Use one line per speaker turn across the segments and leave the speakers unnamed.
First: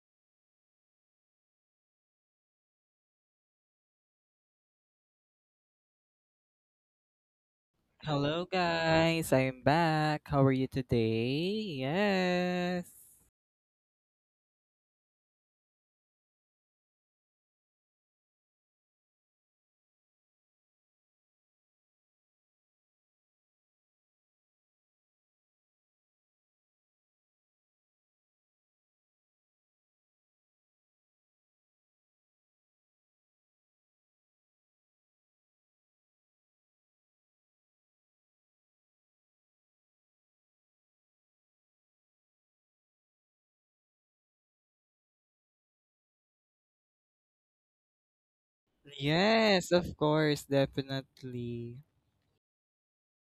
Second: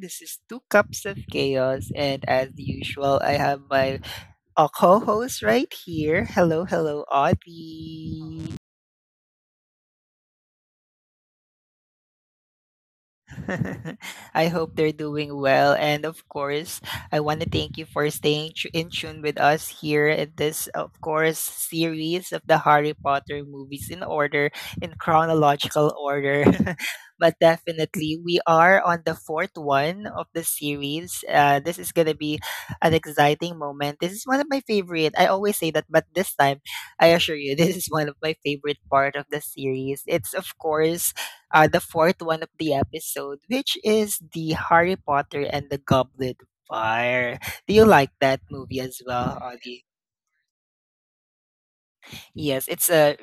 This is Two Cups of Chaos, and as usual, I have my co host right here. Hello, hello,
Hello
Audie.
guys, I'm back. How are you today? Yes.
I hope they're doing well. And of course, I want to thank you for staying in tune with us here at this, of course, series of the Harry Potter movies in order, in chronological order. But definitely, we are on the fourth one of the series. This is going to be an exciting moment. This is one of my favorite. I always say that, but this time, I assure you, this is one of my favorite part of the series. It's, of course, the fourth one of the episode, which is the Harry Potter and the Goblet of Fire. Do you like that movie as well,
Yes,
Augie?
of course, definitely.
Yes, it's a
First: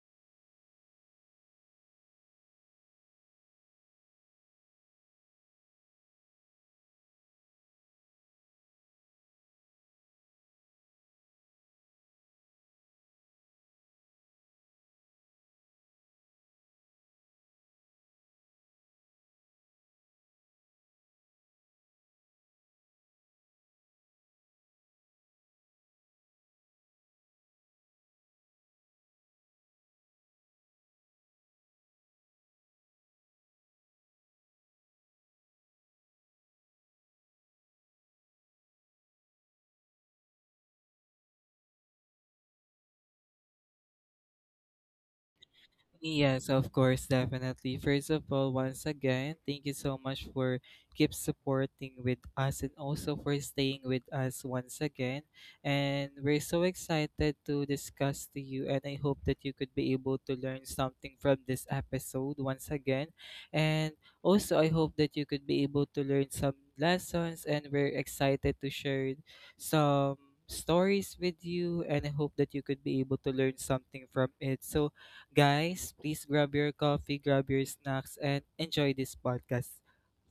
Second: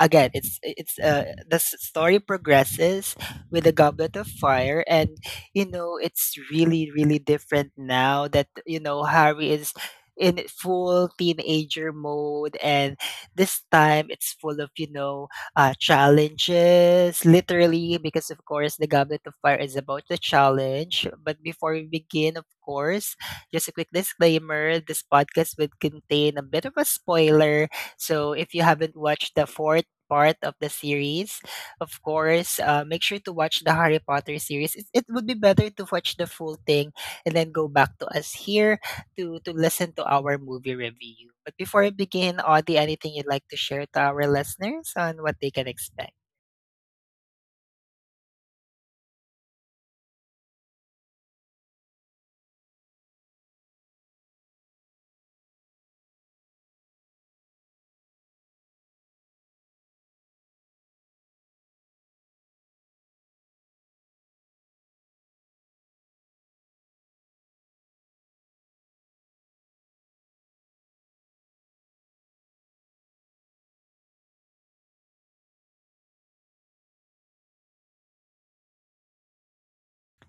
again, it's the story progresses with a goblet of fire, and you know, it's really really different now that you know Harry is in full teenager mode, and this time it's full of you know challenges literally because of course the goblet of fire is about the challenge. But before we begin, of course, just a quick disclaimer: this podcast would contain a bit of a spoiler, so if you haven't watched the fourth part of the series, of course, make sure to watch the Harry Potter series. It would be better to watch the full thing and then go back to us here to listen to our movie review. But before I begin, Audie, anything you'd like to share to our listeners on what they can expect?
Yes, of course, definitely. First of all, once again, thank you so much for keep supporting with us and also for staying with us once again. And we're so excited to discuss to you, and I hope that you could be able to learn something from this episode once again. And also, I hope that you could be able to learn some lessons, and we're excited to share some stories with you, and I hope that you could be able to learn something from it. So guys, please grab your coffee, grab your snacks, and enjoy this podcast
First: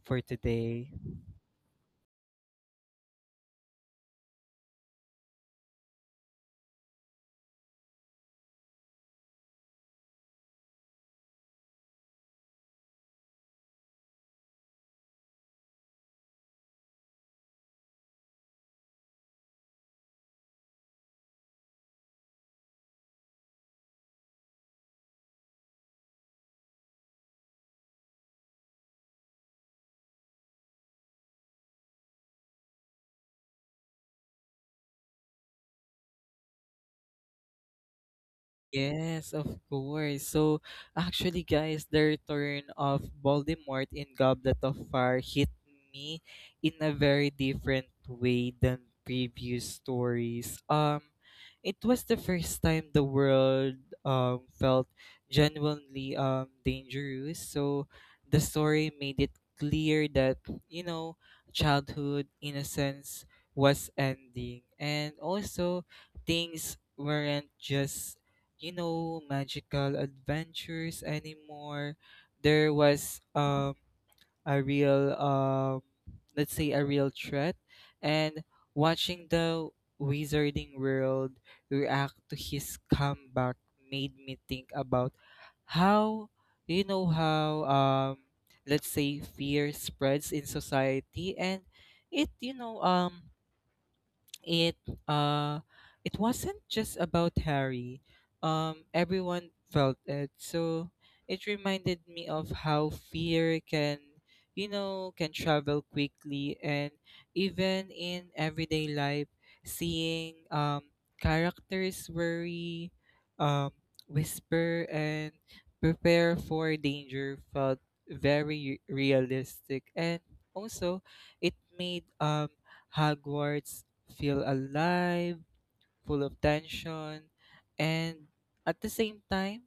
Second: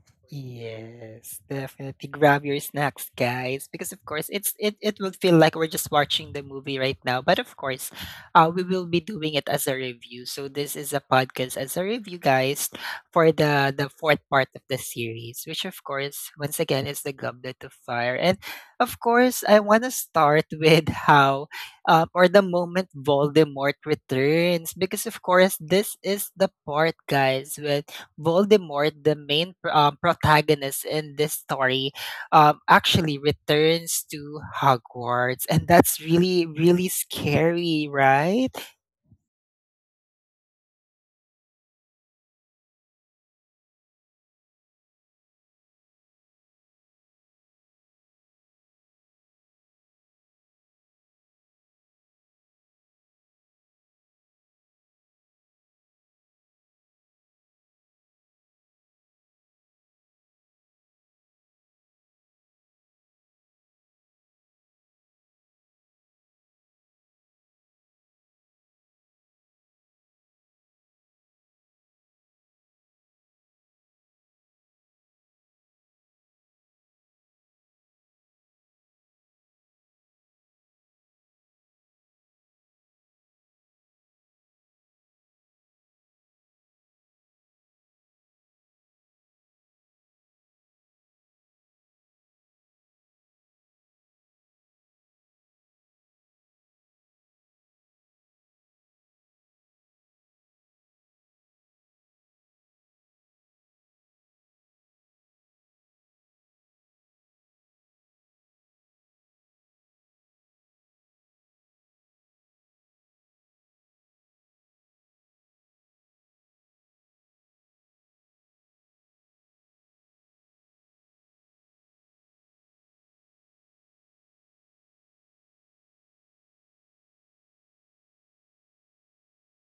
for today.
Yes, definitely. Grab your snacks, guys, because of course it will feel like we're just watching the movie right now. But of course, we will be doing it as a review. So this is a podcast as a review, guys, for the fourth part of the series, which of course once again is the Goblet of Fire. And of course, I want to start with how or the moment Voldemort returns, because of course this is the part, guys, when Voldemort, the main protagonist in this story, actually returns to Hogwarts, and that's really, really scary, right?
Yes, of course. So, actually, guys, the return of Voldemort in Goblet of Fire hit me in a very different way than previous stories. It was the first time the world felt genuinely dangerous. So, the story made it clear that you know childhood innocence was ending, and also things weren't just magical adventures anymore. There was a real let's say a real threat, and watching the wizarding world react to his comeback made me think about how how let's say fear spreads in society. And it you know it uh it wasn't just about Harry. Everyone felt it. So it reminded me of how fear can, can travel quickly, and even in everyday life, seeing characters worry, um whisper, and prepare for danger felt very realistic. And also, it made Hogwarts feel alive, full of tension, and at the same time,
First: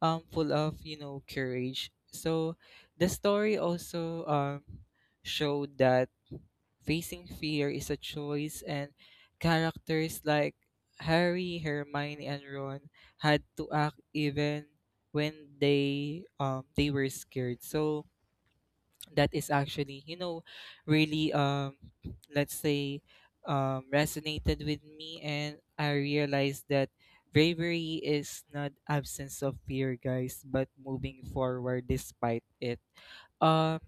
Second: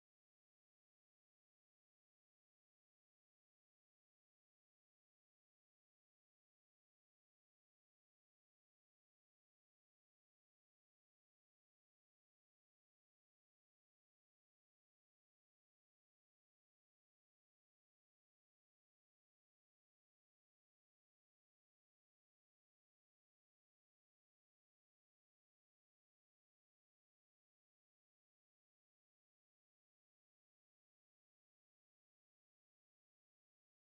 full of courage. So the story also showed that facing fear is a choice, and characters like Harry, Hermione, and Ron had to act even when they were scared. So that is actually, really, let's say, resonated with me, and I realized that bravery is not absence of fear, guys, but moving forward despite it um,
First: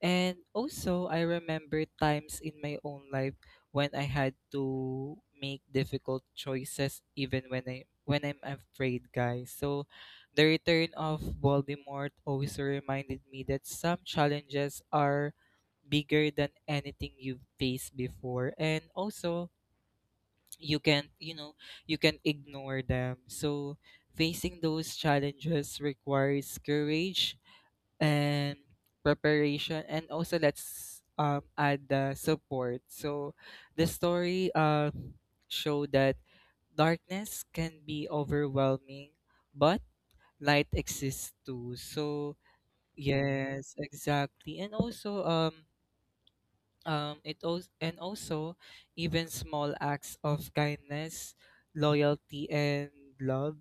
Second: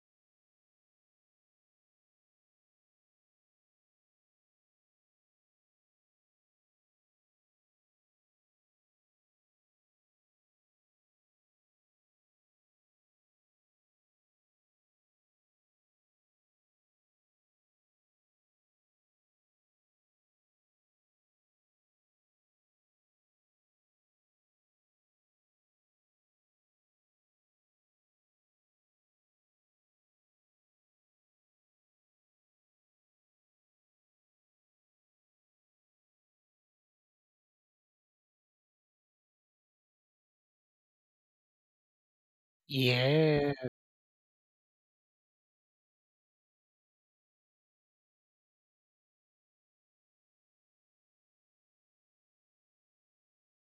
and also, I remember times in my own life when I had to make difficult choices, even when I'm afraid, guys. So, the return of Voldemort also reminded me that some challenges are bigger than anything you've faced before, and also you can you know you can ignore them. So, facing those challenges requires courage and preparation, and also, let's add the support. So the story, show that darkness can be overwhelming, but light exists too. So
Yeah.
yes, exactly. And also, it also, and also, even small acts of kindness, loyalty, and love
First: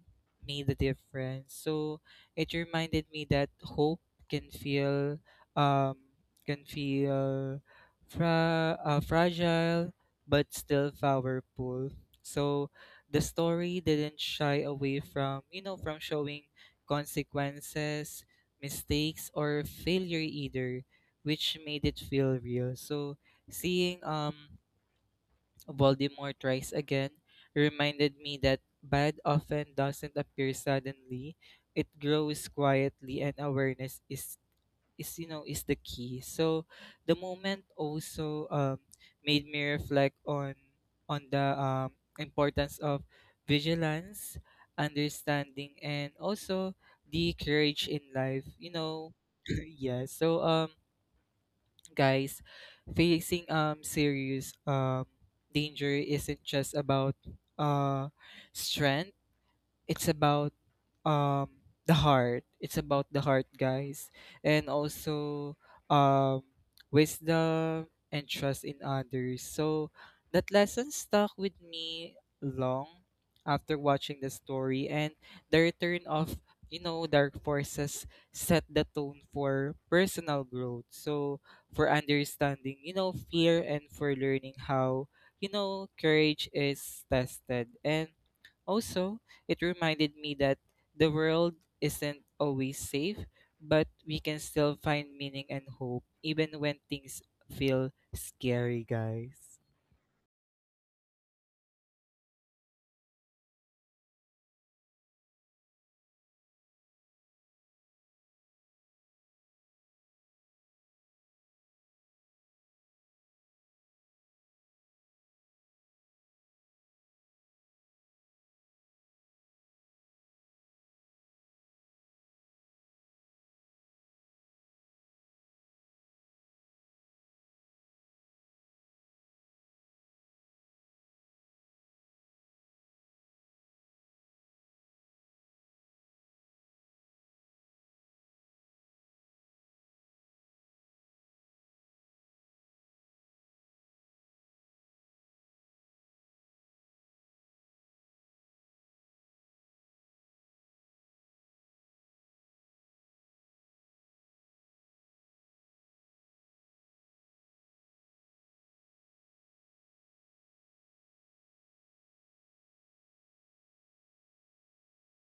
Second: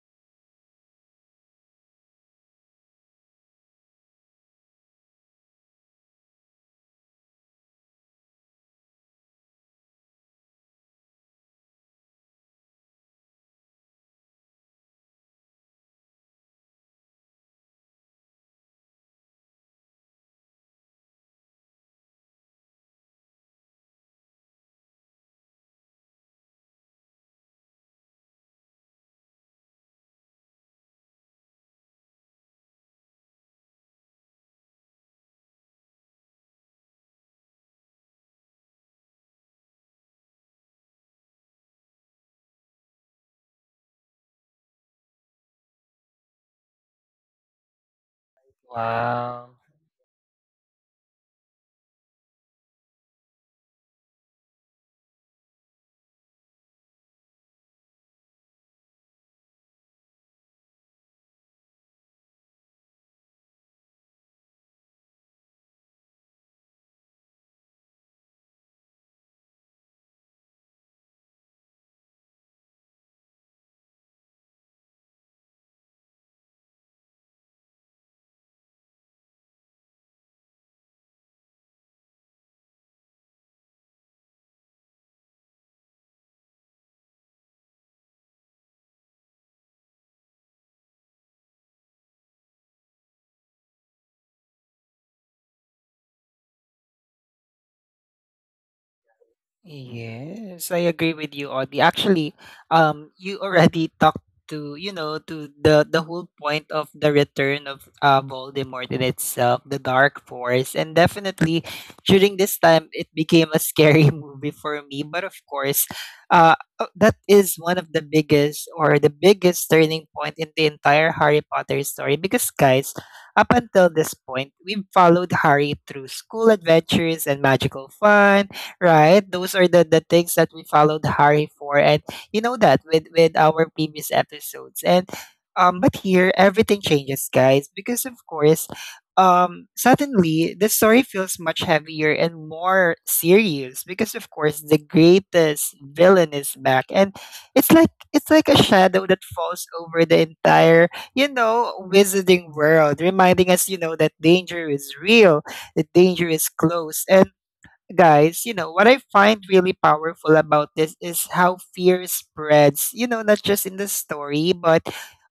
made a difference. So it reminded me that hope can feel um can feel fragile but still powerful. So the story didn't shy away from, from showing consequences, mistakes, or failure either, which made it feel real. So seeing Voldemort rise again reminded me that bad often doesn't appear suddenly. It grows quietly, and awareness is you know is the key. So the moment also made me reflect on the importance of vigilance, understanding, and also the courage in life. You know.
Wow.
Yeah. So, guys, facing serious danger isn't just about, uh strength. It's about, um the heart. It's about the heart, guys. And also, um wisdom and trust in others. So that lesson stuck with me long after watching the story, and the return of, dark forces set the tone for personal growth, so for understanding, fear, and for learning how, courage is tested. And also, it reminded me that the world isn't always safe, but we can still find meaning and hope even when things feel scary, guys.
Yes, I agree with you, Audie. Actually, you already talked to you know to the whole point of the return of Voldemort in itself, the Dark Force, and definitely during this time it became a scary movie for me. But of course, that is one of the biggest or the biggest turning point in the entire Harry Potter story, because guys, up until this point, we've followed Harry through school adventures and magical fun, right? Those are the things that we followed Harry for. And you know that with our previous episodes. And But here everything changes, guys, because of course, suddenly the story feels much heavier and more serious because of course the greatest villain is back. And it's like a shadow that falls over the entire, you know, wizarding world, reminding us, you know, that danger is real, that danger is close. And guys, you know, what I find really powerful about this is how fear spreads, you know, not just in the story, but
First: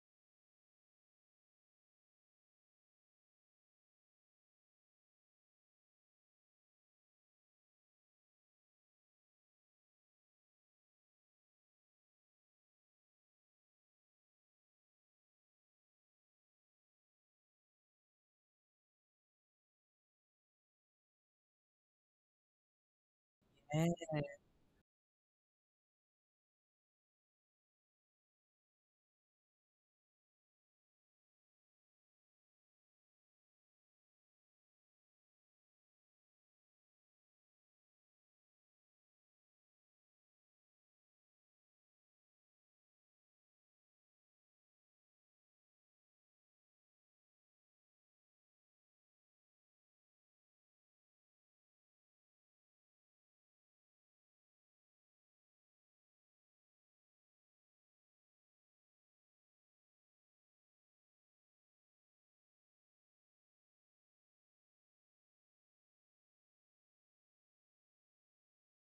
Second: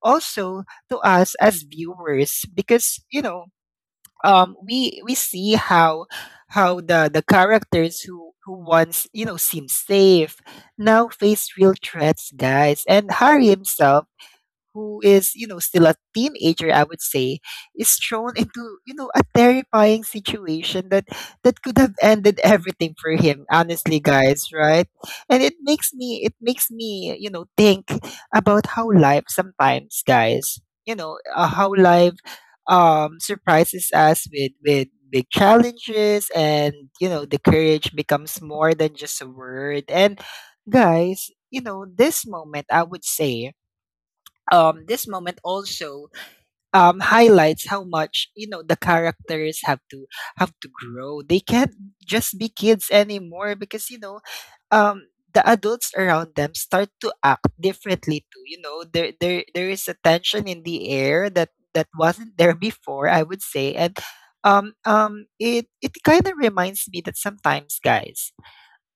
also to us as viewers because, you know, we see how how the characters who once, you know, seem safe now face real threats, guys. And Harry himself, who is, you know, still a teenager, I would say, is thrown into, you know, a terrifying situation that could have ended everything for him,
Yeah.
honestly, guys, right? And it makes me, you know, think about how life sometimes, guys, you know, how life surprises us with big challenges, and you know the courage becomes more than just a word. And guys, you know, this moment, I would say, this moment also highlights how much you know the characters have to grow. They can't just be kids anymore, because you know um, the adults around them start to act differently too. You know, there is a tension in the air that wasn't there before, I would say. And. It kind of reminds me that sometimes, guys,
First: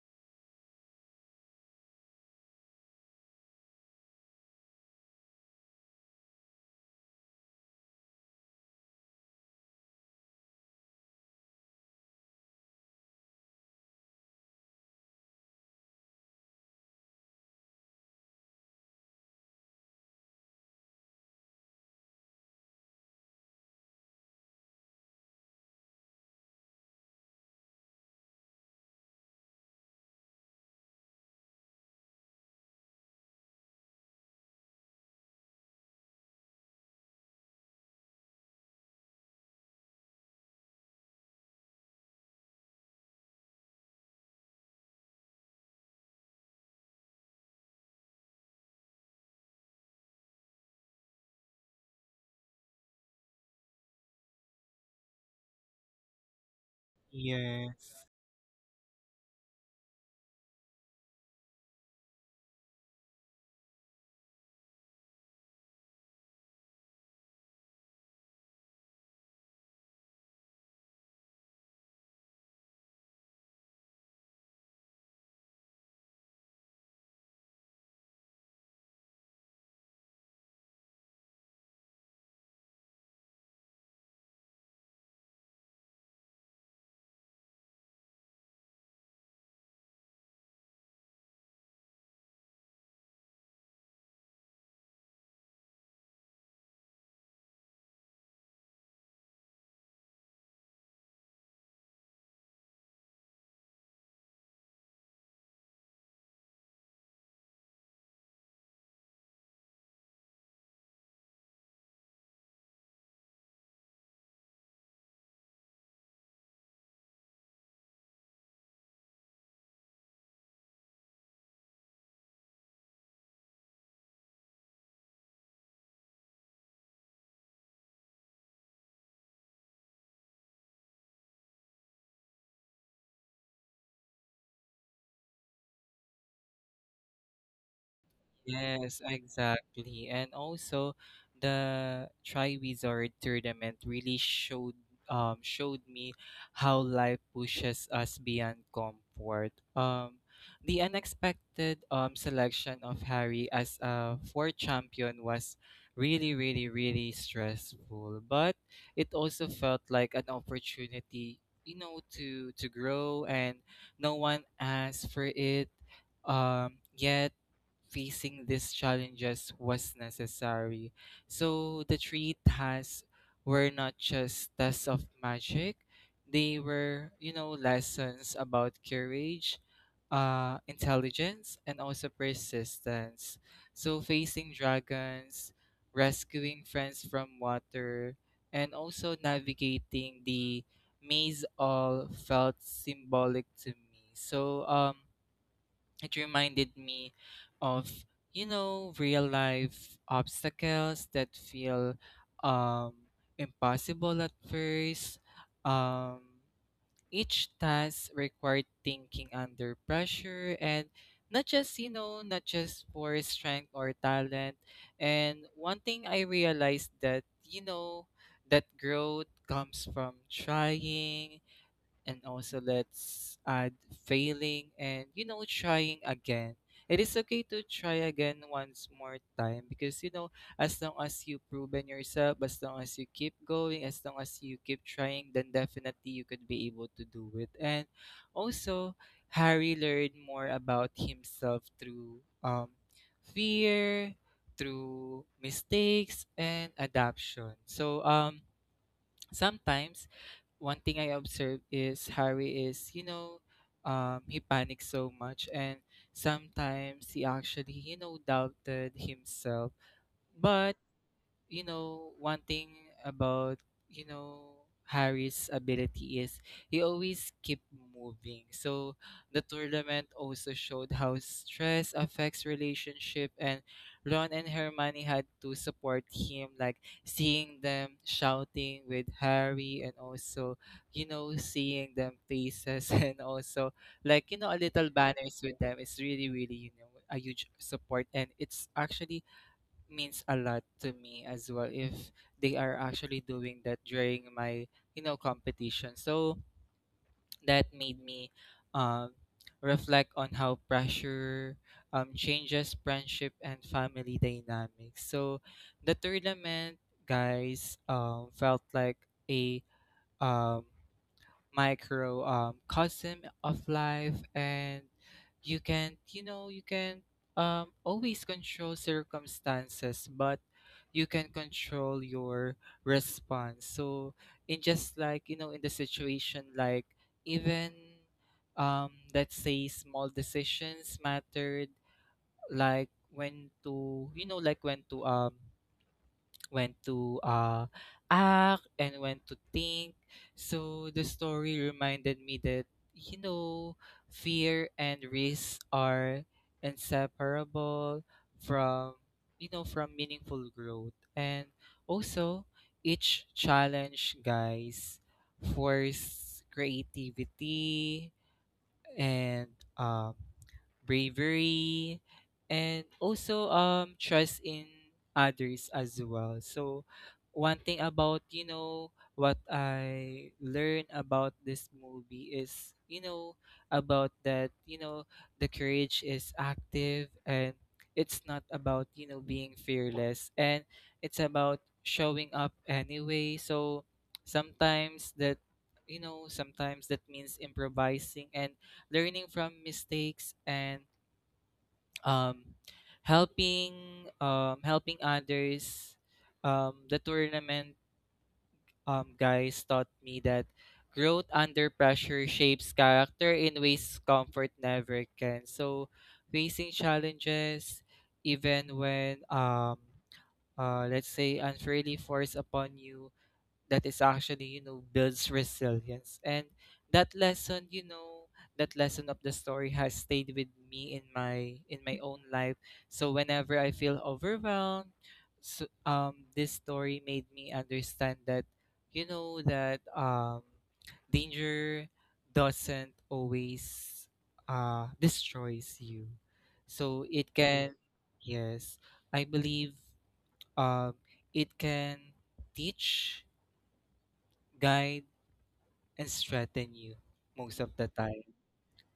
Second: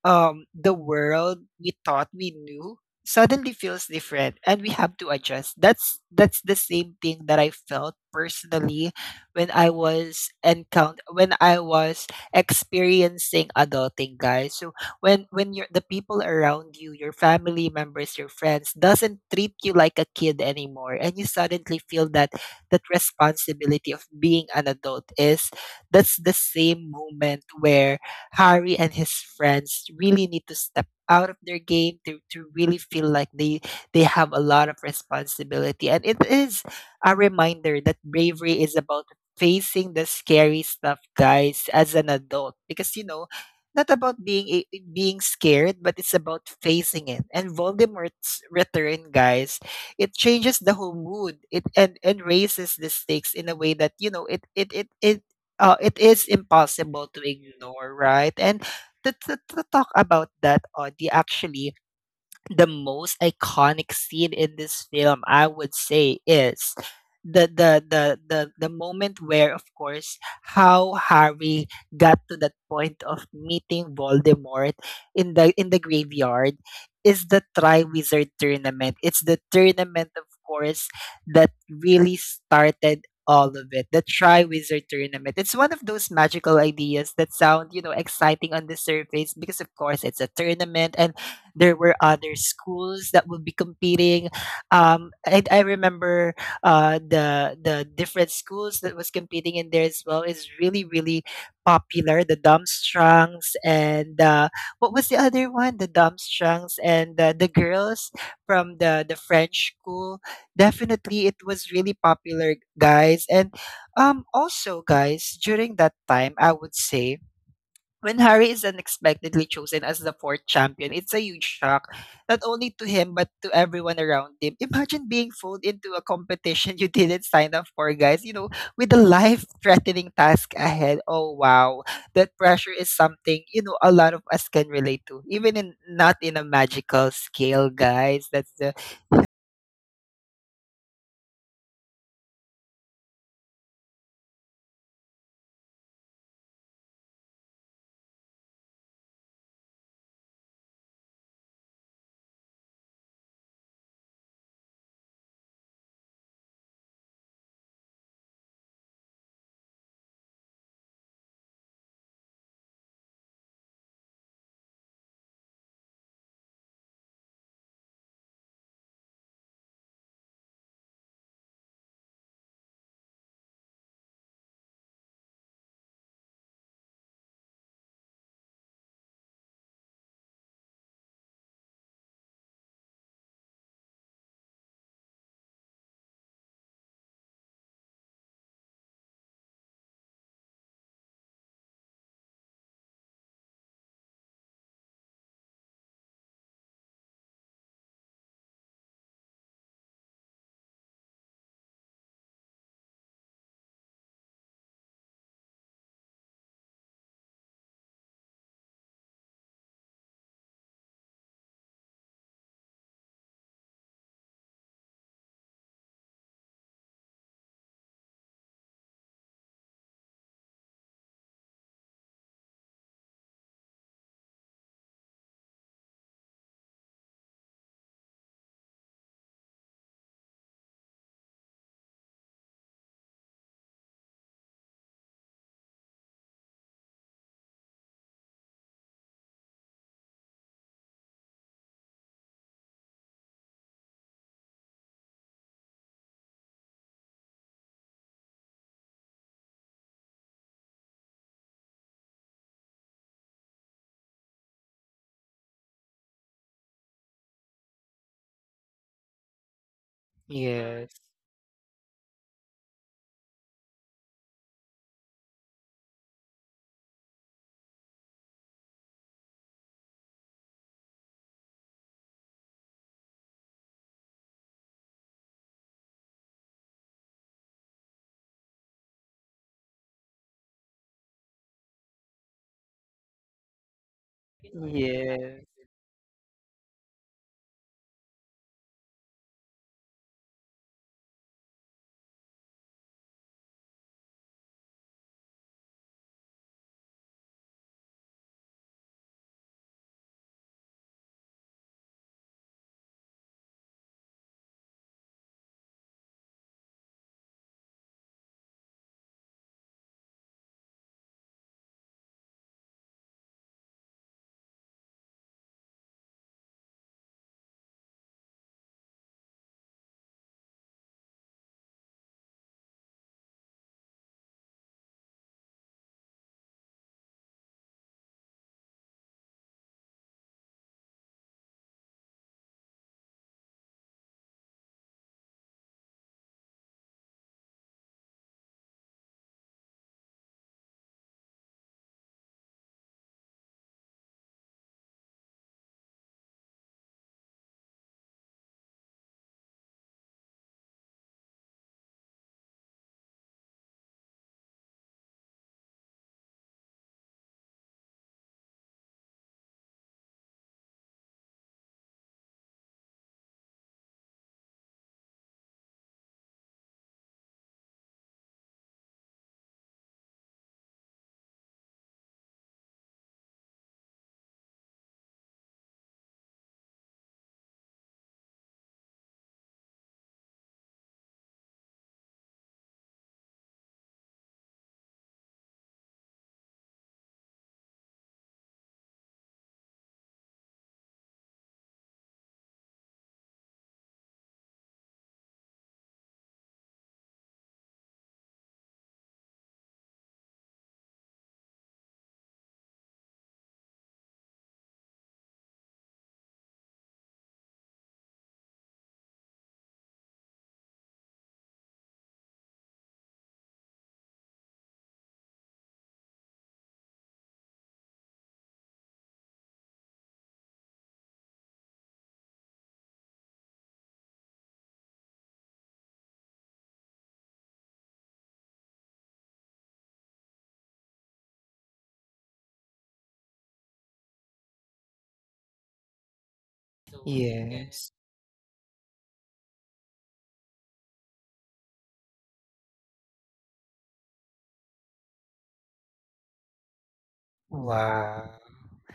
the world we thought we knew suddenly feels different and we have to adjust. That's the same thing that I felt personally when I was experiencing adulting, guys. So when you're the people around you, your family members, your friends, doesn't treat you like a kid anymore, and you suddenly feel that responsibility of being an adult is, that's the same moment where Harry and his friends really need to step out of their game to, really feel like they have a lot of responsibility. And it is a reminder that bravery is about facing the scary stuff, guys, as an adult. Because you know, not about being being scared, but it's about facing it. And Voldemort's return, guys, it changes the whole mood. It and raises the stakes in a way that you know it is impossible to
Yes.
ignore, right? And to, talk about that, Audie, actually, the most iconic scene in this film, I would say, is the moment where, of course, how Harry got to that point of meeting Voldemort in the graveyard is the Triwizard tournament. It's the tournament, of course, that really started all of it. The Triwizard tournament, it's one of those magical ideas that sound you know exciting on the surface because of course it's a tournament and there were other schools that would be competing. I remember the different schools that was competing in there as well is really really popular. The Dumstrangs and what was the other one? The Dumstrangs and the girls from the French school. Definitely, it was really popular, guys. And also, guys, during that time, I would say, when Harry is unexpectedly chosen as the fourth champion, it's a huge shock, not only to him but to everyone around him. Imagine being pulled into a competition you didn't sign up for, guys, you know, with a life-threatening task ahead. Oh wow. That pressure is something, you know, a lot of us can relate to. Even in not in a magical scale, guys. That's the
Yes, exactly. And also, the Triwizard tournament really showed me how life pushes us beyond comfort. The unexpected selection of Harry as a four champion was really, really, really stressful, but it also felt like an opportunity to grow, and no one asked for it, yet facing these challenges was necessary. So the three tasks were not just tests of magic, they were, lessons about courage, intelligence, and also persistence. So facing dragons, rescuing friends from water, and also navigating the maze all felt symbolic to me. So it reminded me of, real life obstacles that feel um, impossible at first. um, each task required thinking under pressure, and not just for strength or talent. And one thing I realized, that that growth comes from trying, and also, let's add, failing, and, trying again. It is okay to try again once more time, because as long as you proven yourself, as long as you keep going, as long as you keep trying, then definitely you could be able to do it. And also, Harry learned more about himself through, fear, through mistakes and adaption. So, sometimes, one thing I observe is Harry is, he panics so much, and sometimes he actually, doubted himself. But,
Yes.
one thing about, you know, Harry's ability is he always keep moving. So the tournament also showed how stress affects relationship, and Ron and Hermione had to support him. Like seeing them shouting with Harry, and also, seeing them faces and also like, a little banners
Yes.
with them, it's really, really, a huge support. And it's actually means a lot to me as well if they are actually doing that during my, competition. So that made me um reflect on how pressure changes friendship and family dynamics. So the tournament, guys, felt like a, um micro cosm of life. And you can, you can always control circumstances, but you can control your response. So, in, just like, in the situation, like, even, let's say, small decisions mattered. Like when to, like when to went to act, and went to think. So the story reminded me that, you know fear and risk are inseparable from, from meaningful growth. And also, each challenge, guys, force creativity and, um, bravery, and also trust in others as well. So one thing about, what I learned about this movie is, about that, the courage is active, and it's not about, being fearless, and it's about showing up anyway. So sometimes, that you know sometimes that means improvising and learning from mistakes, and um, helping, helping others. The tournament, guys, taught me that growth under pressure shapes character in ways comfort never can. So facing challenges, even when, let's say, unfairly forced upon you, that is actually, builds resilience. And that lesson you know that lesson of the story has stayed with me in my own life. So whenever I feel overwhelmed. So, this story made me understand that, that danger doesn't always, destroys you. So it can.
Yes.
Yes, I believe um it can teach, guide, and strengthen you most of the time.
Wow.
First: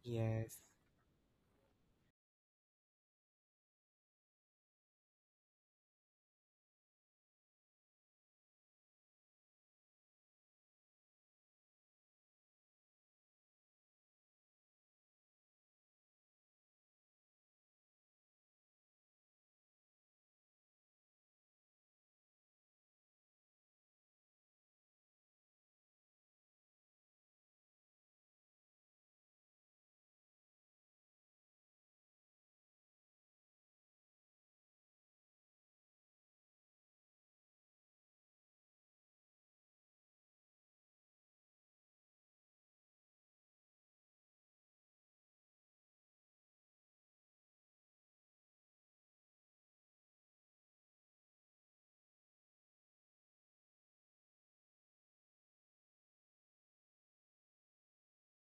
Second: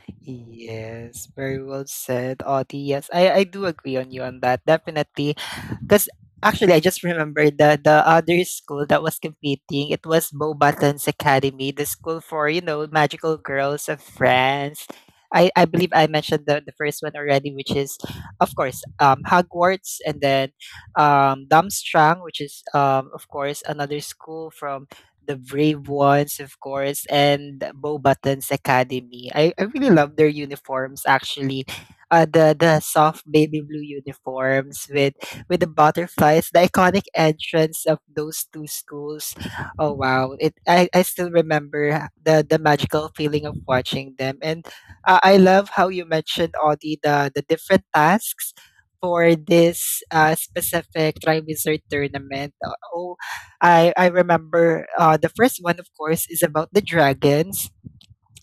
Yes.
Yes, very well said, Audie. Yes, I do agree on you on that. Definitely. Because actually, I just remembered the other school that was competing. It was Beaubaton's Academy, the school for, you know, magical girls of France. I believe I mentioned the first one already, which is, of course, Hogwarts, and then Darmstrang, which is, of course, another school from the Brave Ones, of course, and Bo Button's Academy. I really love their uniforms actually. The soft baby blue uniforms with the butterflies, the iconic entrance of those two schools. Oh wow. It I still remember the magical feeling of watching them. And I love how you mentioned, Audie, the different tasks for this specific Triwizard tournament. Oh, I remember the first one, of course, is about the dragons.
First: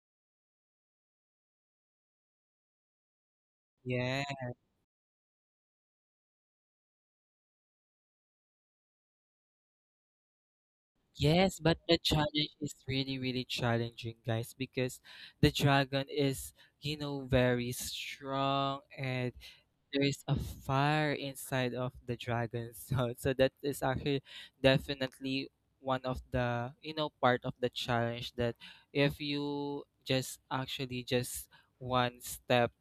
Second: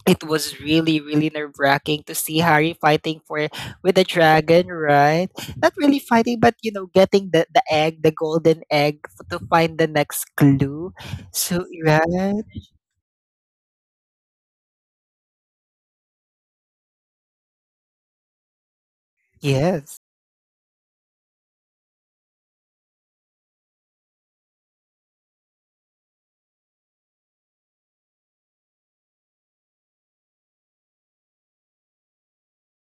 It was really really nerve wracking to see Harry fighting for with the
Yeah.
dragon, right? Not really fighting, but you know, getting the egg, the golden egg, to find the next clue.
Yes,
So
but the
right,
challenge is really, really challenging, guys, because the dragon is, very strong, and
yes.
there is a fire inside of the dragon So that is actually definitely one of the, part of the challenge, that if you just actually just one step,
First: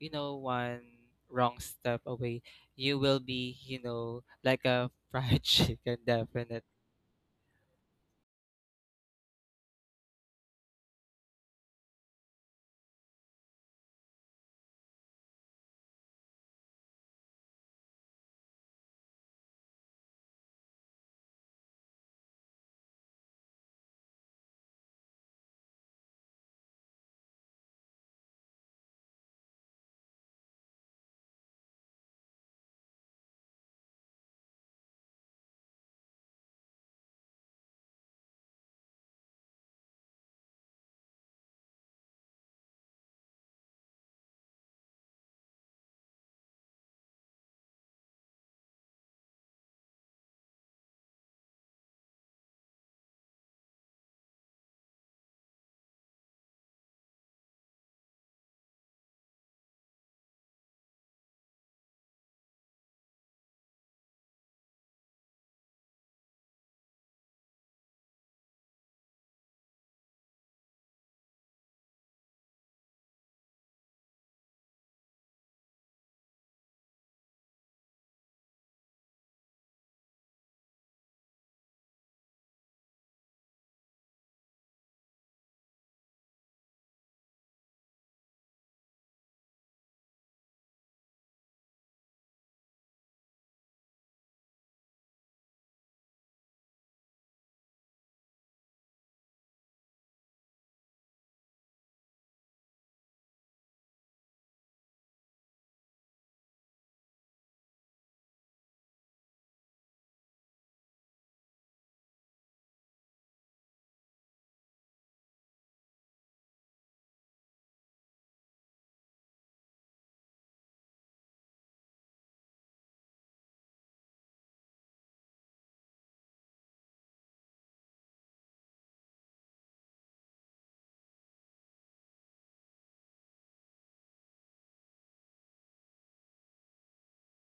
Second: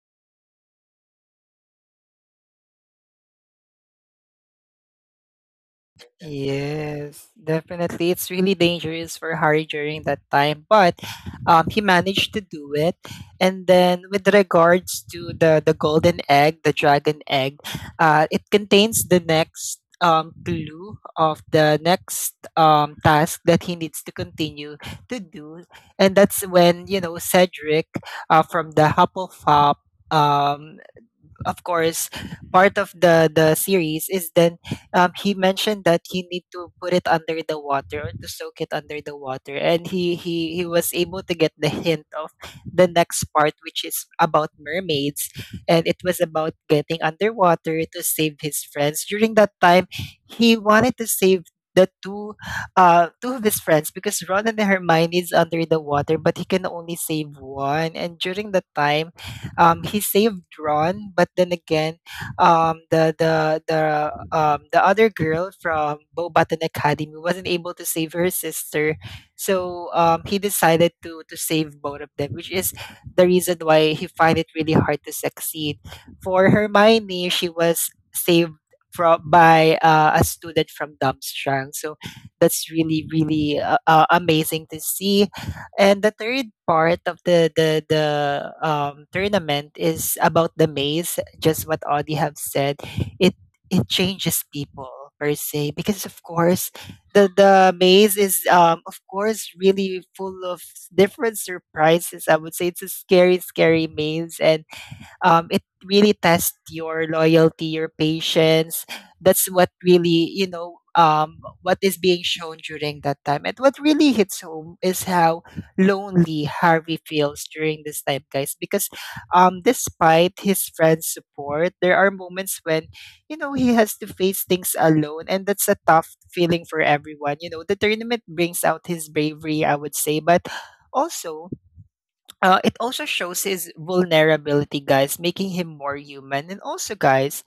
one wrong step away, you will be, like a fried chicken, definitely.
Yes, definitely. It's really dangerous for Harry during that time, but he managed to do it. And then, with regards to the golden egg, the dragon egg, it contains the next clue of the next task that he needs to continue to do, and that's when you know Cedric, from the Hufflepuff. Um, of course, part of the series is then he mentioned that you need to put it under the water or to soak it under the water, and he was able to get the hint of the next part, which is about mermaids, and it was about getting underwater to save his friends. During that time, he wanted to save the two two of his friends because Ron and Hermione is under the water, but he can only save one. And during the time he saved Ron, but then again, the other girl from Bowbatan Academy wasn't able to save her sister, so he decided to save both of them, which is the reason why he find it really hard to succeed. For Hermione, she was saved from by a student from Dumbstrang, so that's really amazing to see. And the third part of the tournament is about the maze. Just what Audie have said, it it changes people per se because of course the maze is of course really full of different surprises. I would say it's a scary maze, and it really tests your loyalty, your patience. That's what really, what is being shown during that time. And what really hits home is how lonely Harvey feels during this time, guys, because despite his friends' support, there are moments when, he has to face things alone. And that's a tough feeling for everyone. You know, the tournament brings out his bravery, I would say. But also, it also shows his vulnerability, guys, making him more human. And also, guys,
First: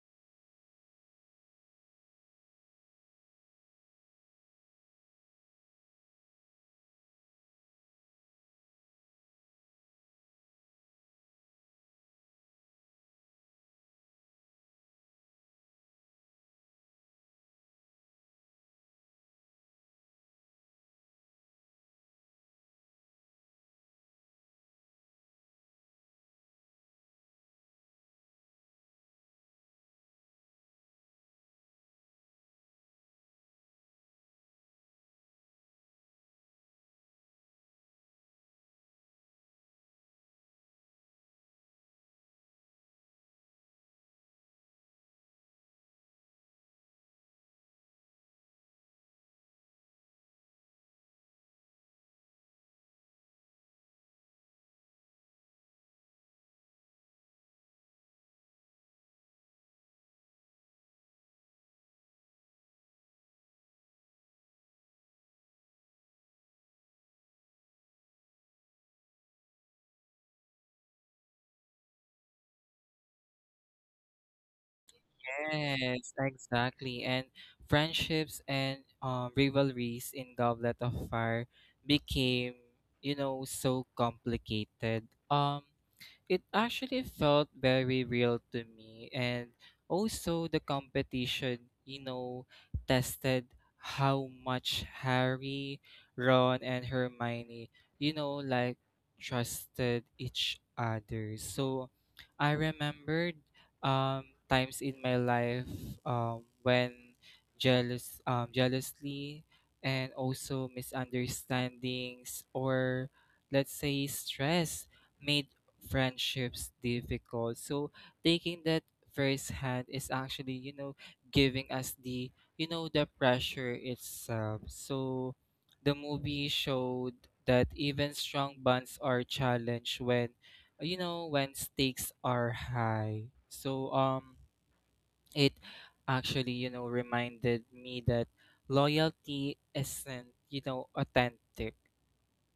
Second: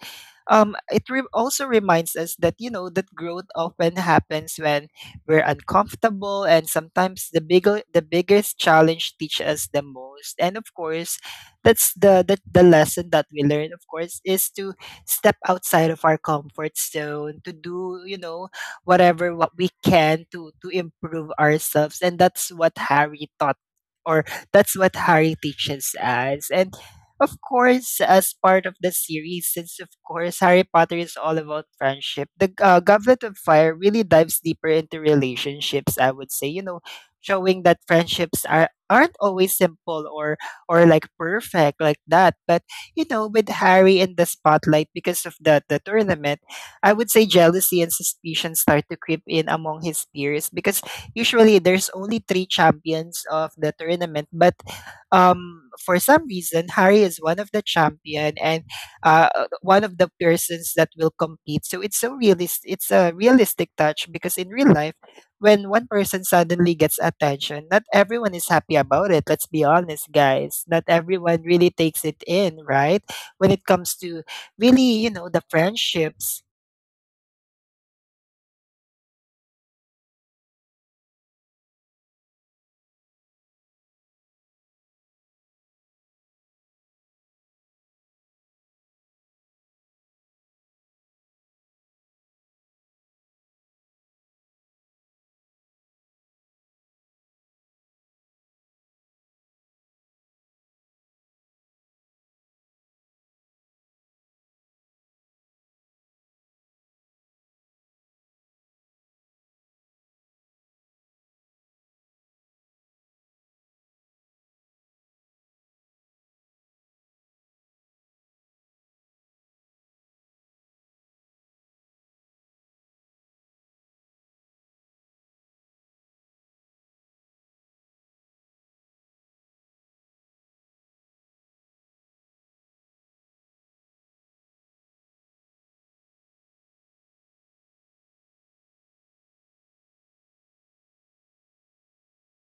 also reminds us, that you know, that growth often happens when we're uncomfortable, and sometimes the biggest challenge teach us the most. And of course, that's the lesson that we learn. Of course, is to step outside of our comfort zone to do, you know, whatever what we can to improve ourselves, and that's what Harry taught, or that's what Harry teaches us. And of course, as part of the series, since of course Harry Potter is all about friendship, Goblet of Fire really dives deeper into relationships. I would say, you know, showing that friendships are aren't always simple or like perfect like that. But you know, with Harry in the spotlight because of the tournament, I would say jealousy and suspicion start to creep in among his peers because usually there's only three champions of the tournament, but for some reason Harry is one of the champion and one of the persons that will compete. So it's a realistic touch because in real life, when one person suddenly gets attention, not everyone is happy about it. Let's be honest, guys. Not everyone really takes it in, right? When it comes to really, you know, the
Yes,
friendships.
exactly. And friendships and, rivalries in Goblet of Fire became, so complicated. It actually felt very real to me. And also, the competition, you know tested how much Harry, Ron, and Hermione, like, trusted each other. So I remembered times in my life, when jealously, and also misunderstandings, or let's say stress, made friendships difficult. So taking that first hand is actually, giving us the, the pressure itself. So the movie showed that even strong bonds are challenged when, when stakes are high. So, it actually, reminded me that loyalty isn't, authentic.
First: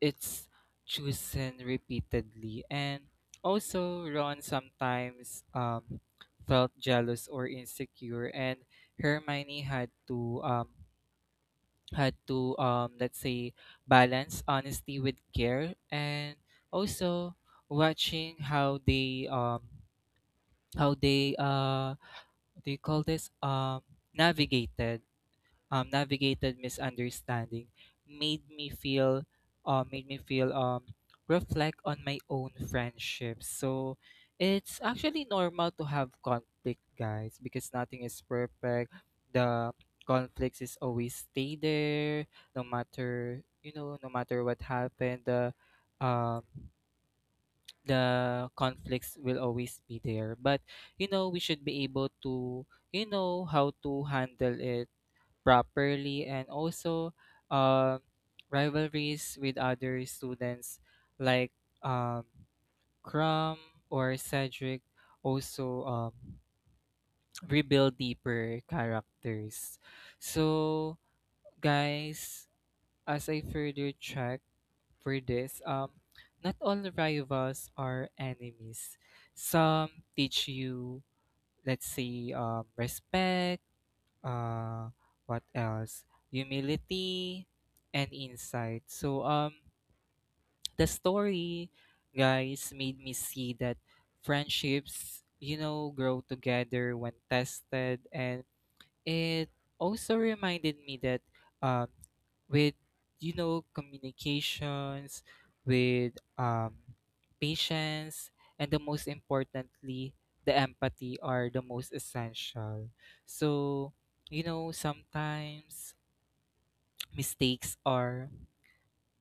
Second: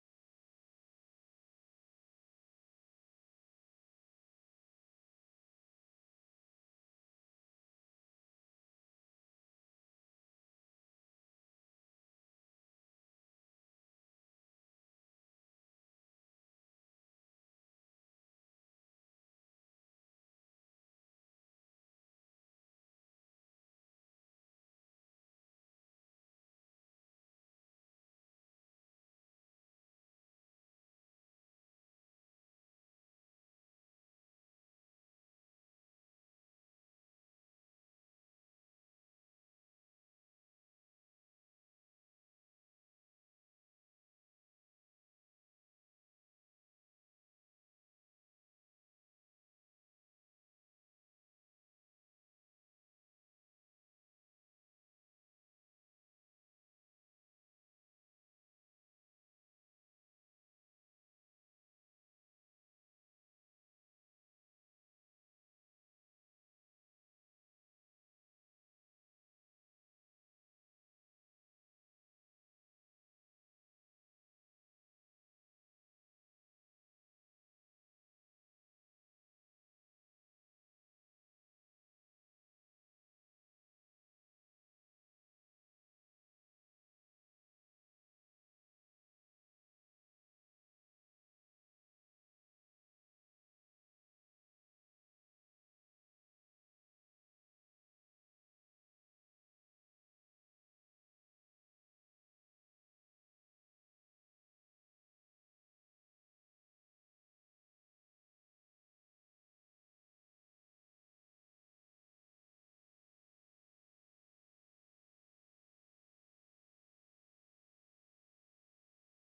It's chosen repeatedly. And also, Ron sometimes felt jealous or insecure, and Hermione had to let's say balance honesty with care, and also watching how they what do you call this navigated navigated misunderstanding made me feel uh, made me feel um, reflect on my own friendships. So it's actually normal to have conflict, guys, because nothing is perfect. The Conflicts is always stay there, no matter, no matter what happened, um the conflicts will always be there. But you know, we should be able to, you know, how to handle it properly. And also uh, rivalries with other students, like um, Crum or Cedric, also rebuild deeper characters. So guys, as I further check for this, not all rivals are enemies. Some teach you, let's say, respect, uh what else, humility, and insight. So the story, guys, made me see that friendships, you know, grow together when tested. And it also reminded me that um, with, you know, communications with patience, and the most importantly, the empathy are the most essential. So you know, sometimes mistakes are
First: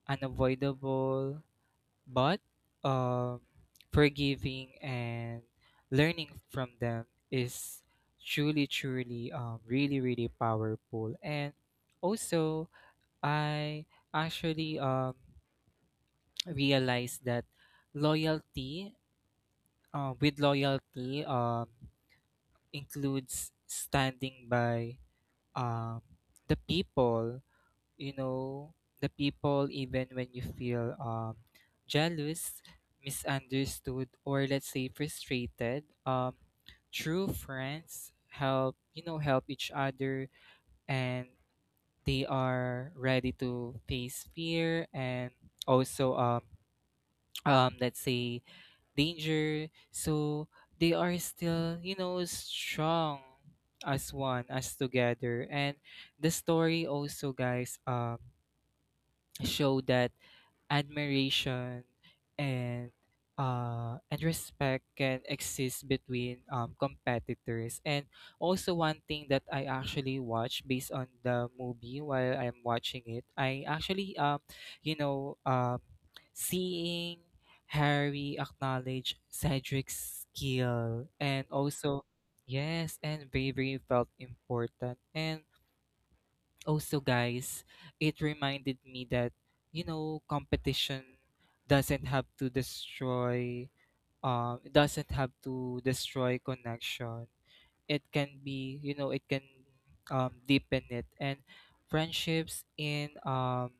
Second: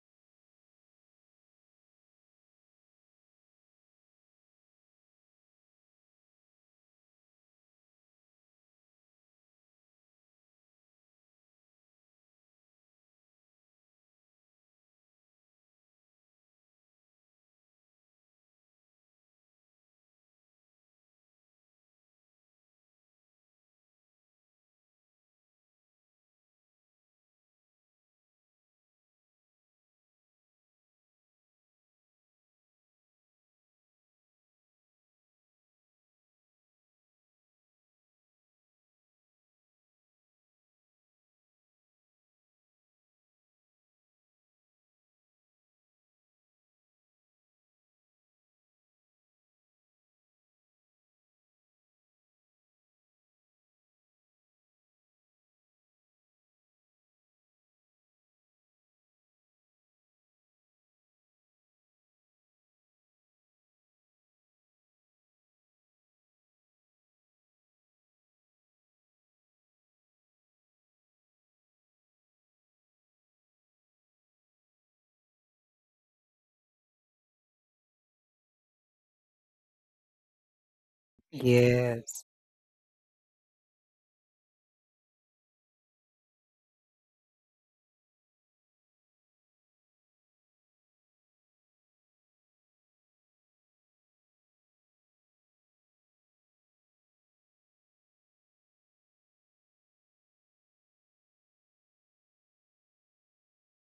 unavoidable, but um, forgiving and learning from them is truly, really powerful. And also I actually realized that loyalty, with loyalty, includes standing by, um, the you know people, even when you feel jealous, misunderstood, or let's say frustrated. True friends help you know help each other, and they are ready to face fear and also let's say danger. So they are still, you know, strong as one, as together. And the story also, guys, show that admiration and and respect can exist between competitors. And also one thing that I actually watch based on the movie, while I'm watching it, I actually you know um, seeing Harry acknowledge Cedric's skill, and also
Yes.
yes, and bravery felt important. And also guys, it reminded me that you know, competition doesn't have to destroy, it doesn't have to destroy connection. It can be, you know, it can deepen it. And friendships in um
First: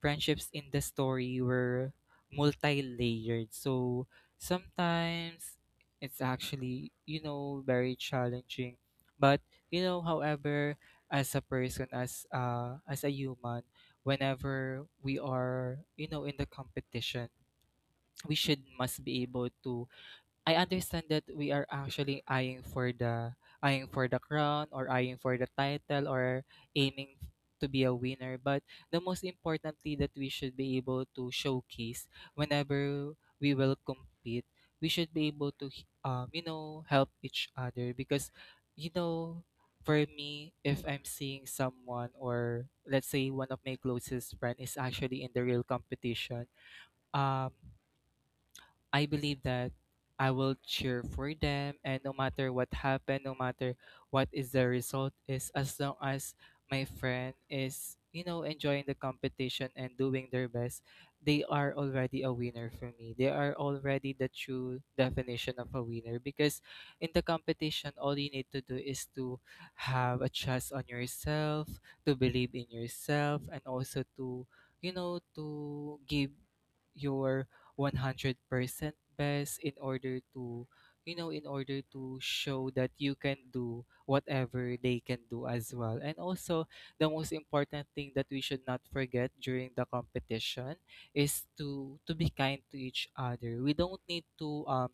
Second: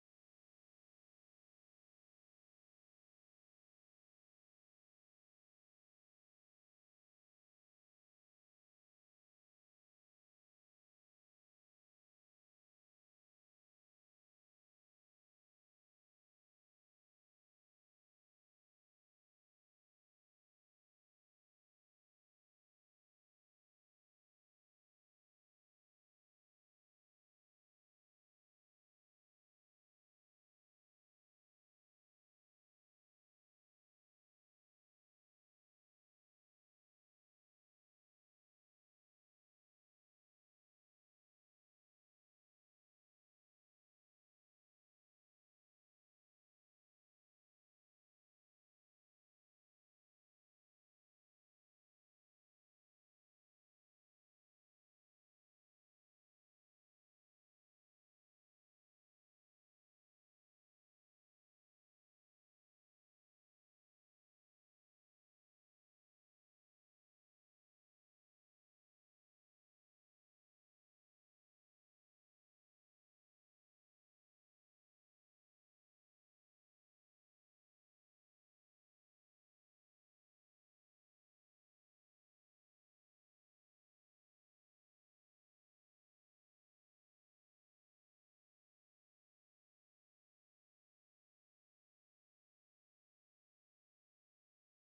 friendships in the story were multi-layered. So sometimes it's actually, you know, very challenging. But you know, however, as a person, as a human, whenever we are, you know, in the competition, we should must be able to. I understand that we are actually eyeing for the crown, or eyeing for the title, or aiming to be a winner. But the most importantly, that we should be able to showcase, whenever we will compete, we should be able to you know, help each other, because you know, for me, if I'm seeing someone, or let's say one of my closest friend is actually in the real competition, um I believe that I will cheer for them, and no matter what happened, no matter what is the result is, as long as my friend is, you know, enjoying the competition and doing their best, they are already a winner for me. They are already the true definition of a winner. Because in the competition, all you need to do is to have a trust on yourself, to believe in yourself, and also to, you know, to give your 100% best in order to, you know, in order to show that you can do whatever they can do as well. And also the most important thing that we should not forget during the competition is to be kind to each other. We don't need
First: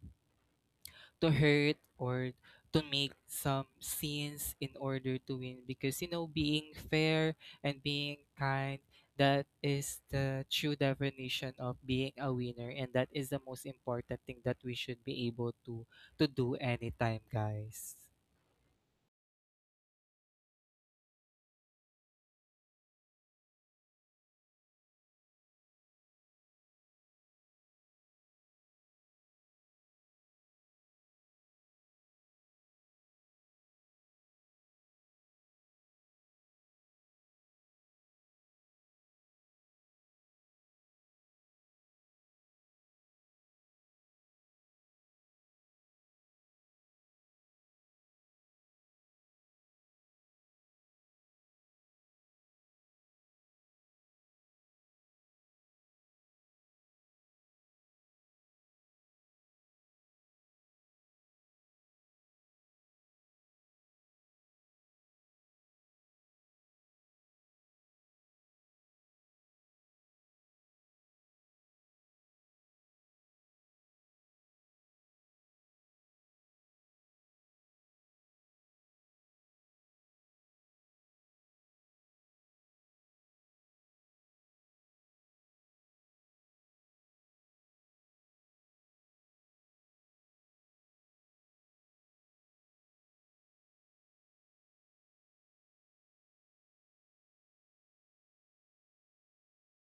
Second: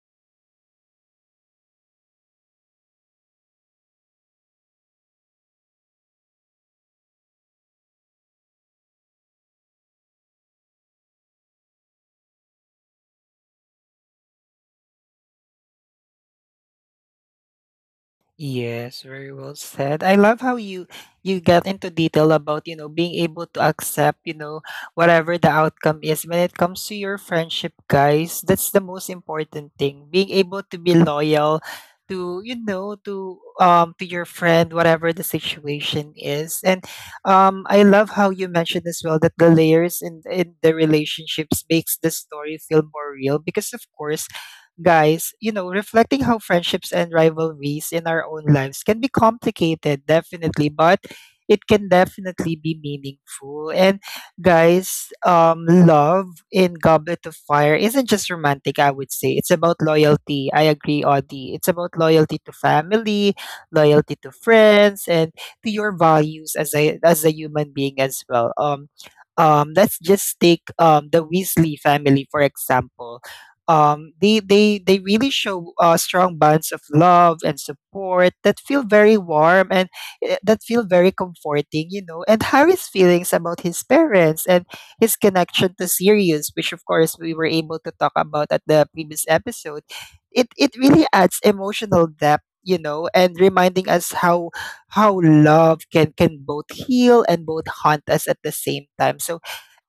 to hurt, or to make some scenes in order to win. Because you know, being fair and being kind, that is the true definition of being a winner, and that is the most important thing that we should be able to do anytime, guys.
Yes, very well said. I love how you get into detail about, you know, being able to accept, you know, whatever the outcome is when it comes to your friendship, guys. That's the most important thing. Being able to be loyal to, you know, to your friend whatever the situation is. And I love how you mentioned as well that the layers in the relationships makes the story feel more real because of course, guys, you know, reflecting how friendships and rivalries in our own lives can be complicated, definitely, but it can definitely be meaningful. And guys, love in Goblet of Fire isn't just romantic, I would say. It's about loyalty. I agree, Audie. It's about loyalty to family, loyalty to friends, and to your values as a human being as well. Let's just take the Weasley family for example. They really show strong bonds of love and support that feel very warm and that feel very comforting, you know. And Harry's feelings about his parents and his connection to Sirius, which of course we were able to talk about at the previous episode, it really adds emotional depth, you know, and reminding us how love can both heal and both haunt us at the same time. So,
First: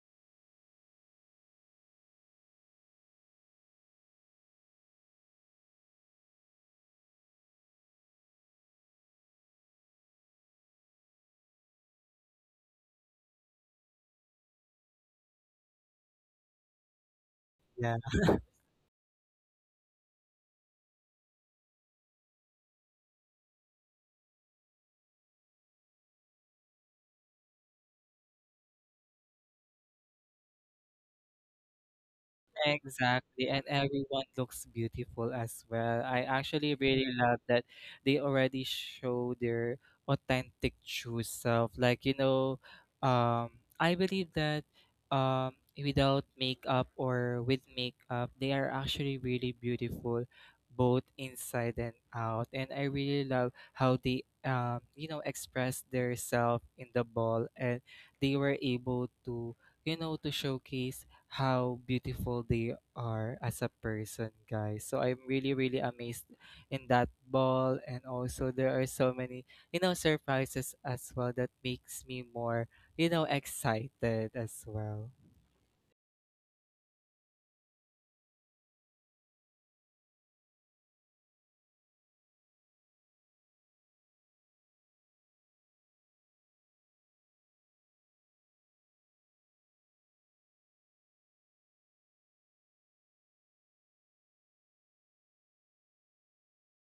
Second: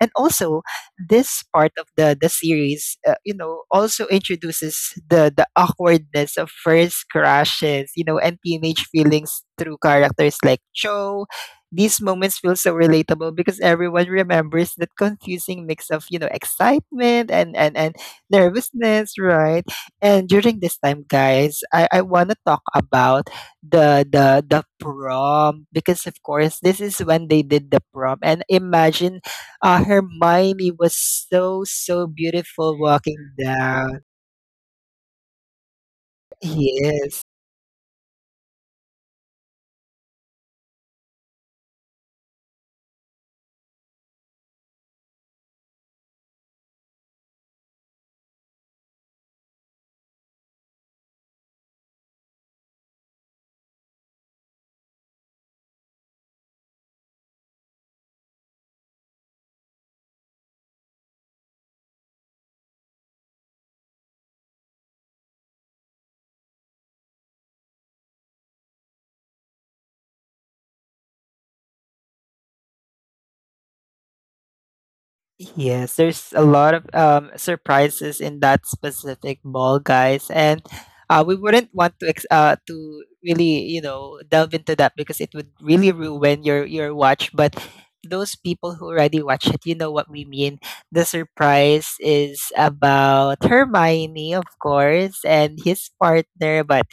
and also, this part of the series, you know, also introduces the awkwardness of first crushes, you know, and teenage feelings through characters like Cho. These moments feel so relatable because everyone remembers that confusing mix of, you know, excitement and nervousness, right? And during this time, guys, I want to talk about the prom, because of course this is when they did the prom. And imagine, Hermione was so beautiful walking
Exactly, and
down.
everyone looks beautiful as well. I actually really
Yes.
love that they already show their authentic true self. Like, you know, um, I believe that without makeup or with makeup, they are actually really beautiful both inside and out. And I really love how they, you know, express their self in the ball, and they were able to, you know, to showcase how beautiful they are as a person, guys. So I'm really, really amazed in that ball. And also, there are so many, you know, surprises as well that makes me more, you know, excited as well.
Yes, there's a lot of surprises in that specific mall, guys, and we wouldn't want to really, you know, delve into that because it would really ruin your watch. But those people who already watch it, you know what we mean. The surprise is about Hermione, of course, and his partner, but.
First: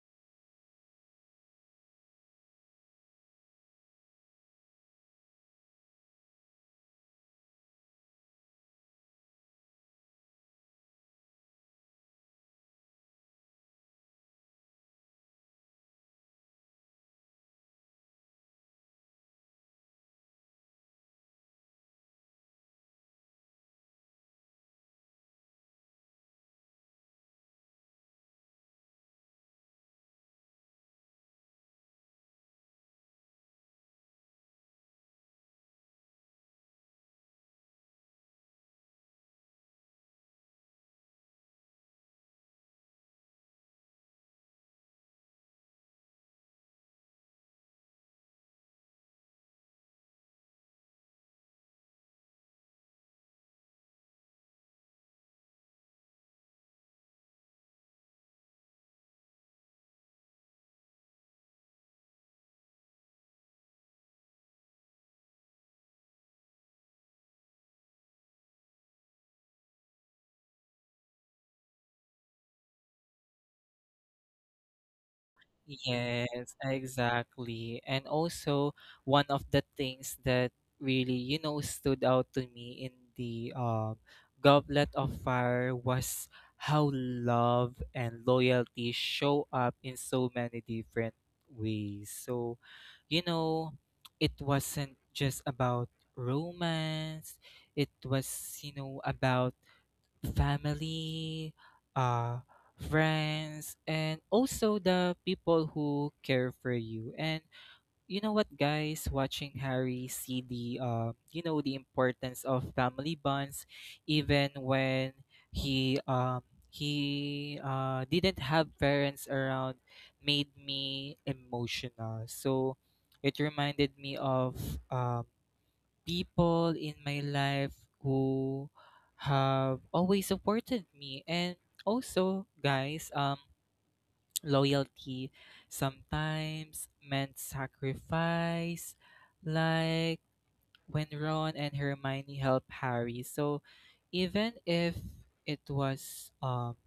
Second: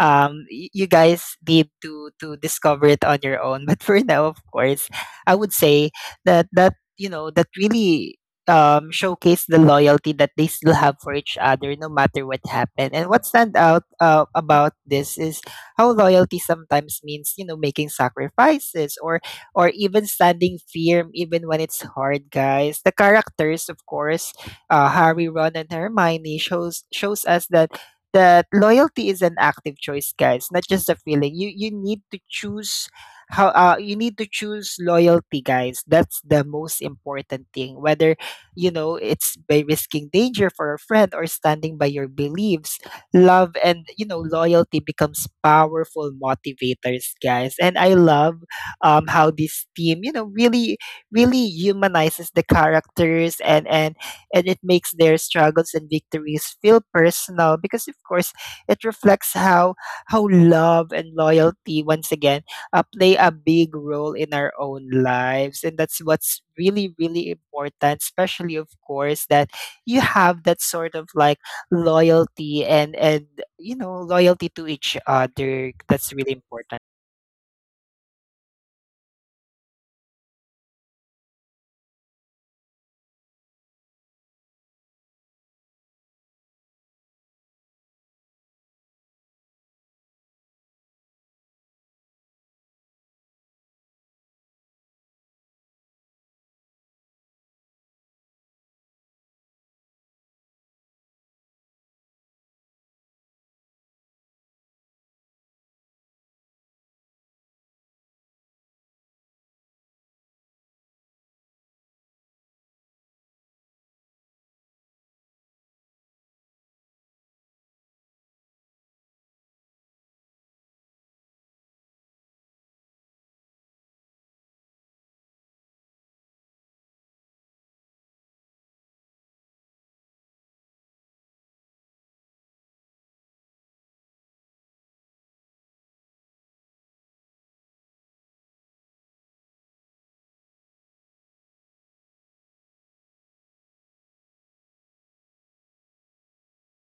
You guys need to discover it on your own. But for now, of course, I would say that you know that really showcase the loyalty that they still have for each other no matter what happened. And what stand out about this is how loyalty sometimes means, you know, making sacrifices or even standing firm even when it's hard, guys. The characters, of course, Harry, Ron and Hermione shows us that that loyalty is an active choice, guys, not just a feeling. You need to choose how, you need to choose loyalty, guys. That's the most important thing. Whether, you know, it's by risking danger for a friend or standing by your beliefs, love and, you know, loyalty becomes powerful motivators, guys. And I love how this team, you know, really really humanizes the characters, and it makes their struggles and victories feel personal, because of course it reflects how love and loyalty once again play a big role in our own lives. And that's what's really really important, especially of course, that you have that sort of like loyalty and you know, loyalty to each other. That's really
Yes,
important.
exactly. And also, one of the things that really, you know, stood out to me in the Goblet of Fire was how love and loyalty show up in so many different ways. So, you know, it wasn't just about romance, it was, you know, about family, uh, friends, and also the people who care for you. And you know what, guys, watching Harry see the, you know, the importance of family bonds, even when he, um, he didn't have parents around, made me emotional. So it reminded me of um, people in my life who have always supported me. And also guys, loyalty sometimes meant sacrifice, like when Ron and Hermione helped Harry. So even if it was